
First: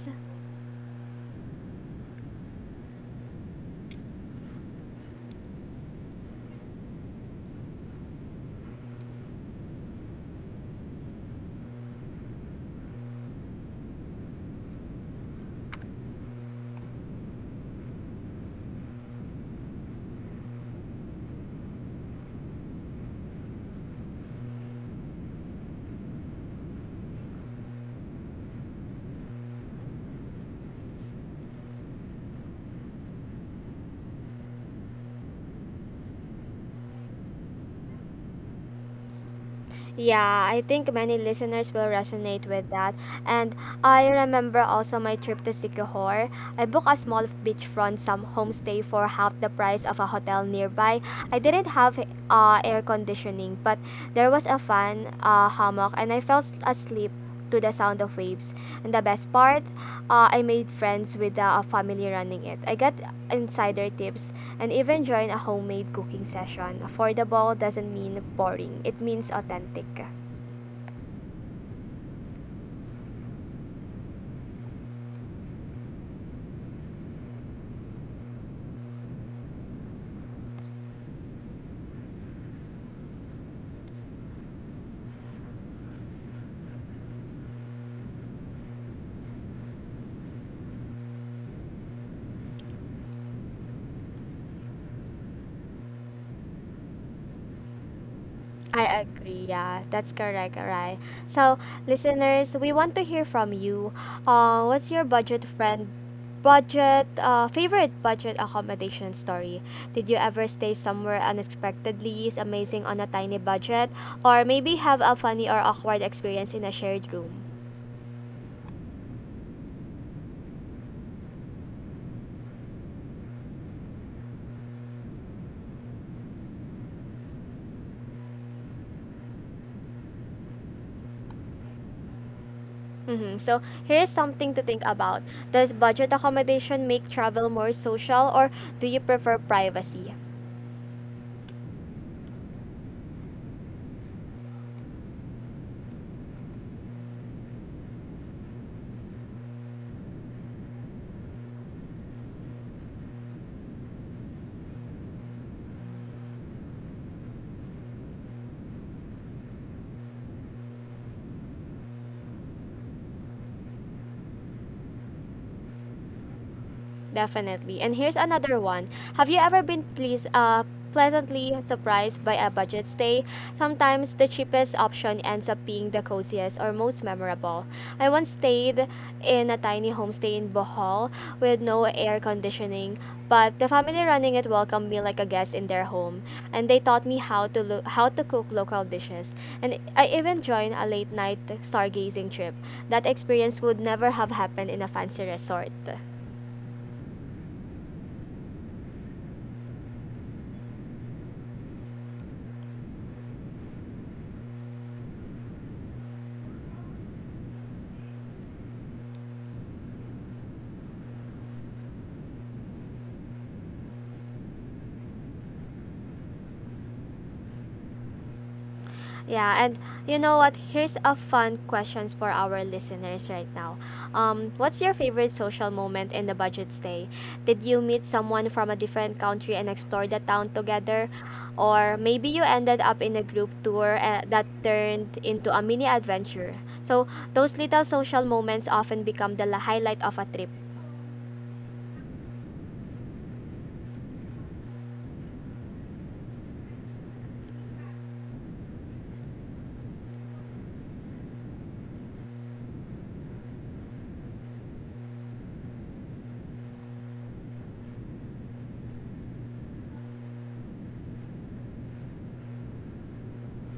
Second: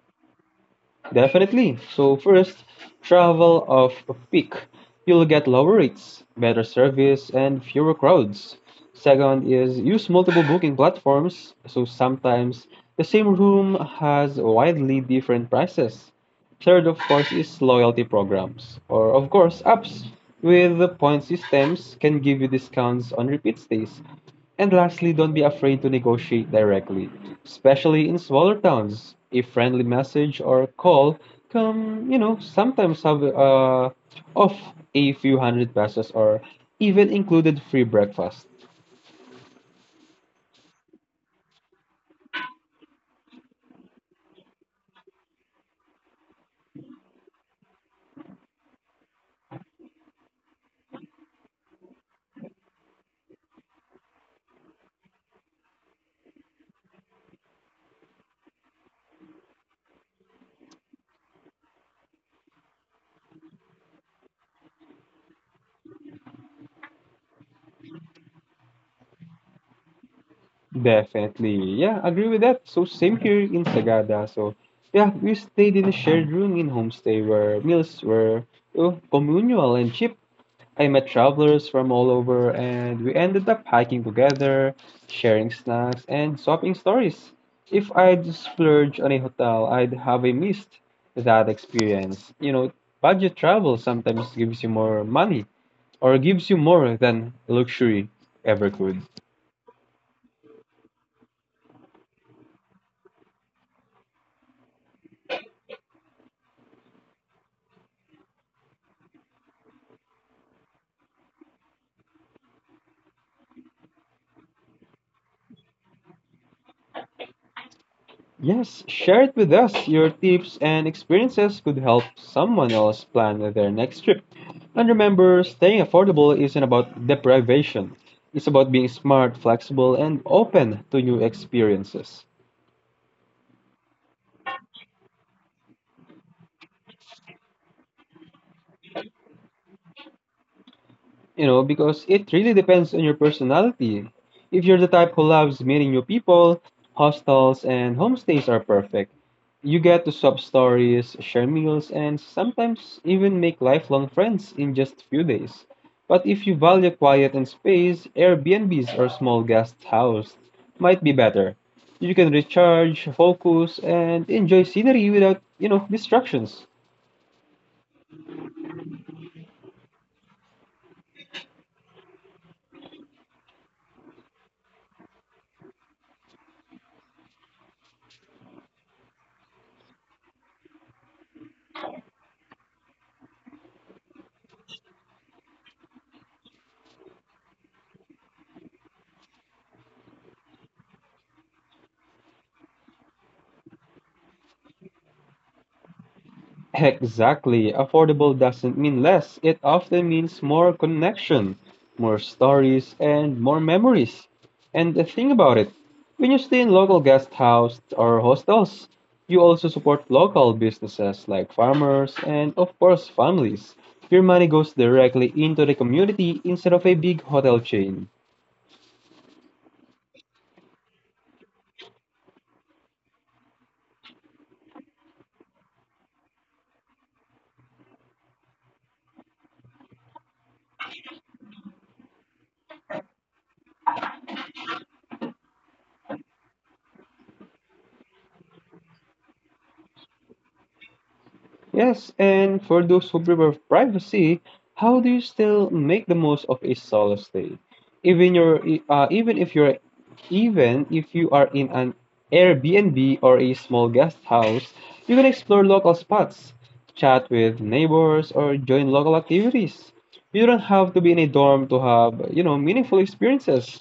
Speaker 2: Definitely. So first, travel off peak. You'll get lower rates, better service, and fewer crowds. Second is use multiple booking platforms. So sometimes the same room has widely different prices. Third, of course, is loyalty programs, or of course, apps with the point systems can give you discounts on repeat stays. And lastly, don't be afraid to negotiate directly, especially in smaller towns. A friendly message or call can, you know, sometimes have off a few hundred pesos or even included free breakfast.
Speaker 1: Yeah, I think many listeners will resonate with that. And I remember also my trip to Sikihor. I booked a small beachfront some homestay for half the price of a hotel nearby. I didn't have air conditioning, but there was a fan hammock, and I fell asleep to the sound of waves. And the best part, I made friends with the family running it. I got insider tips and even join a homemade cooking session. Affordable doesn't mean boring, it means authentic.
Speaker 2: Definitely, yeah, agree with that. So same here in Sagada. So yeah, we stayed in a shared room in homestay where meals were oh, communal and cheap. I met travelers from all over, and we ended up hiking together, sharing snacks, and swapping stories. If I'd splurge on a hotel, I'd have a missed that experience. You know, budget travel sometimes gives you more money or gives you more than luxury ever
Speaker 1: I
Speaker 2: could.
Speaker 1: agree. Yeah, that's correct, Arai. So, listeners, we want to hear from you. What's your budget friend budget favorite budget accommodation story? Did you ever stay somewhere unexpectedly amazing on a tiny budget, or maybe have a funny or awkward experience in a shared room?
Speaker 2: Yes, share it with us. Your tips and experiences could help someone else plan their next trip. And remember, staying affordable isn't about deprivation, it's about being smart, flexible, and open to new experiences.
Speaker 1: Mhm. So, here's something to think about. Does budget accommodation make travel more social, or do you prefer privacy?
Speaker 2: You know, because it really depends on your personality. If you're the type who loves meeting new people, hostels and homestays are perfect. You get to swap stories, share meals, and sometimes even make lifelong friends in just a few days. But if you value quiet and space, Airbnbs or small guest house might be better. You can recharge, focus, and enjoy scenery without, you know, distractions.
Speaker 1: Definitely. And here's another one. Have you ever been pleasantly surprised by a budget stay? Sometimes the cheapest option ends up being the coziest or most memorable. I once stayed in a tiny homestay in Bohol with no air conditioning, but the family running it welcomed me like a guest in their home, and they taught me how to cook local dishes. And I even joined a late night stargazing trip. That experience would never have happened in a fancy resort.
Speaker 2: Exactly. Affordable doesn't mean less. It often means more connection, more stories, and more memories. And the thing about it, when you stay in local guest house or hostels, you also support local businesses like farmers and, of course, families. Your money goes directly into the community instead of a big hotel chain.
Speaker 1: Yeah, and you know what? Here's a fun questions for our listeners right now. What's your favorite social moment in the budget stay? Did you meet someone from a different country and explore the town together? Or maybe you ended up in a group tour that turned into a mini adventure. So, those little social moments often become highlight of a trip.
Speaker 2: Yes, and for those who prefer privacy, how do you still make the most of a solo stay? Even your even if you're even if you are in an Airbnb or a small guest house, you can explore local spots, chat with neighbors, or join local activities. You don't have to be in a dorm to have, you know, meaningful experiences.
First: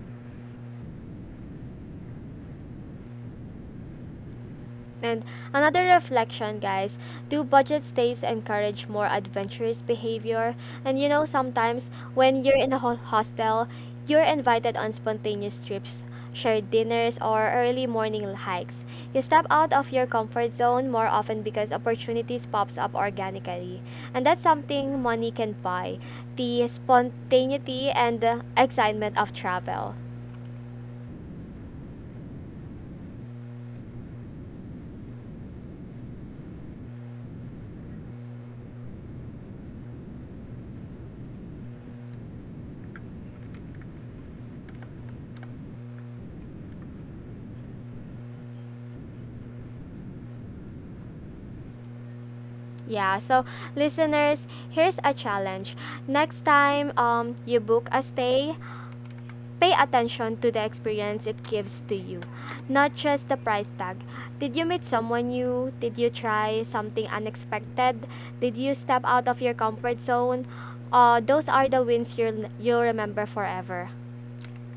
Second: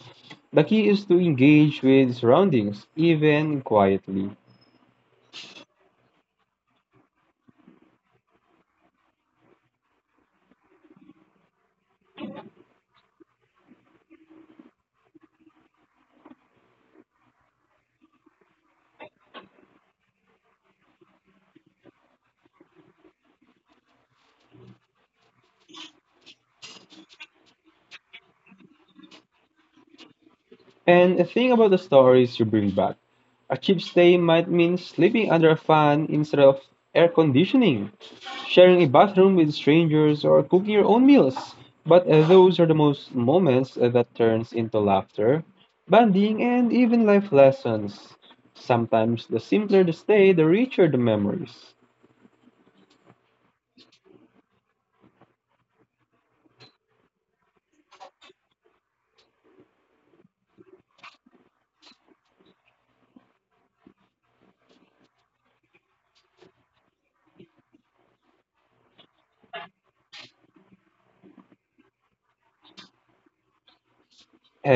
Speaker 2: The key is to engage with surroundings, even quietly.
Speaker 1: And another reflection, guys, do budget stays encourage more adventurous behavior? And you know, sometimes when you're in a hostel, you're invited on spontaneous trips, shared dinners, or early morning hikes. You step out of your comfort zone more often because opportunities pops up organically. And that's something money can buy: the spontaneity and the excitement of travel.
Speaker 2: And the thing about the stories you bring back, a cheap stay might mean sleeping under a fan instead of air conditioning, sharing a bathroom with strangers, or cooking your own meals. But those are the most moments that turns into laughter, bonding, and even life lessons. Sometimes the simpler the stay, the richer the memories.
Speaker 1: Yeah, so listeners, here's a challenge. Next time you book a stay, pay attention to the experience it gives to you, not just the price tag. Did you meet someone new? Did you try something unexpected? Did you step out of your comfort zone? Those are the wins you'll remember forever.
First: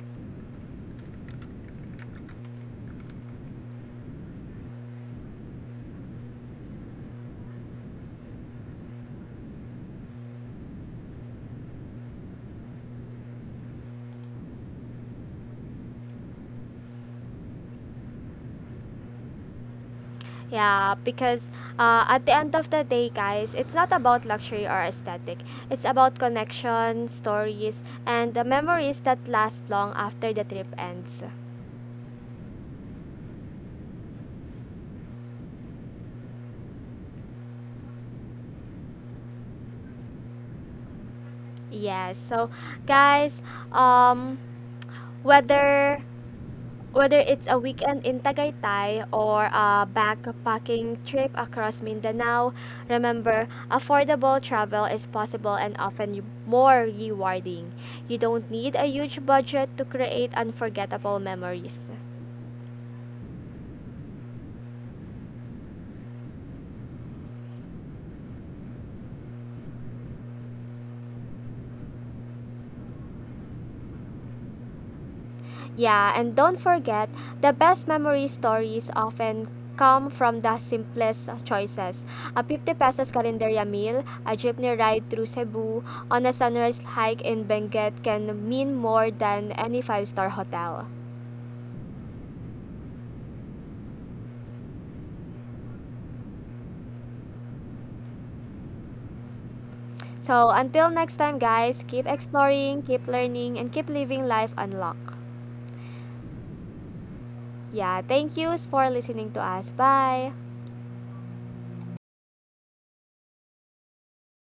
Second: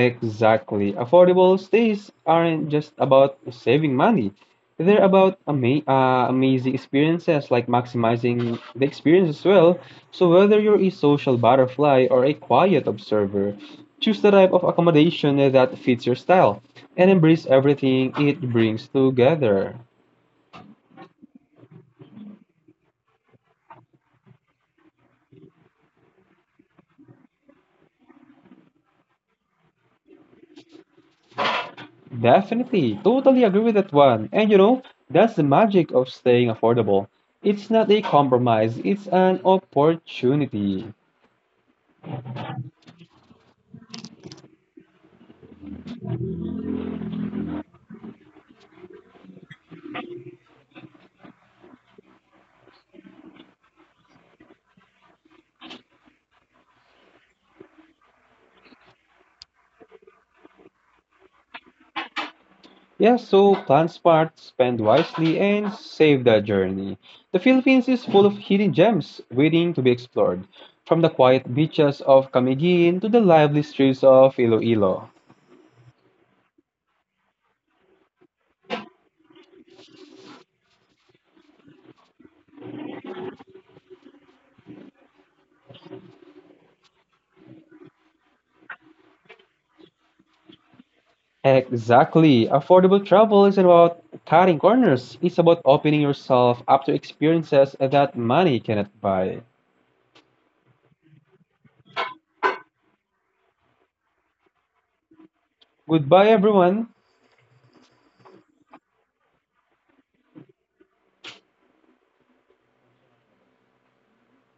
Speaker 2: Exactly. Affordable stays aren't just about saving money. They're about amazing experiences, like maximizing the experience as well. So whether you're a social butterfly or a quiet observer, choose the type of accommodation that fits your style and embrace everything it brings together.
Speaker 1: Yeah, because at the end of the day, guys, it's not about luxury or aesthetic. It's about connection, stories, and the memories that last long after the trip ends.
Speaker 2: Definitely, totally agree with that one. And you know, that's the magic of staying affordable. It's not a compromise, it's an opportunity.
Speaker 1: Yes. So, guys, um whether Whether it's a weekend in Tagaytay or a backpacking trip across Mindanao, remember, affordable travel is possible and often more rewarding. You don't need a huge budget to create unforgettable memories.
Speaker 2: Yeah, so plan smart, spend wisely, and save the journey. The Philippines is full of hidden gems waiting to be explored, from the quiet beaches of Camiguin to the lively streets of Iloilo.
Speaker 1: Yeah, and don't forget, the best memory stories often come from the simplest choices. A 50 pesos calendaria meal, a jeepney ride through Cebu, on a sunrise hike in Benguet can mean more than any five-star hotel.
Speaker 2: Exactly. Affordable travel isn't about cutting corners, it's about opening yourself up to experiences that money cannot buy.
Speaker 1: So, until next time, guys, keep exploring, keep learning, and keep living life unlocked.
Speaker 2: Goodbye, everyone.
Speaker 1: Yeah, thank you for listening to us. Bye!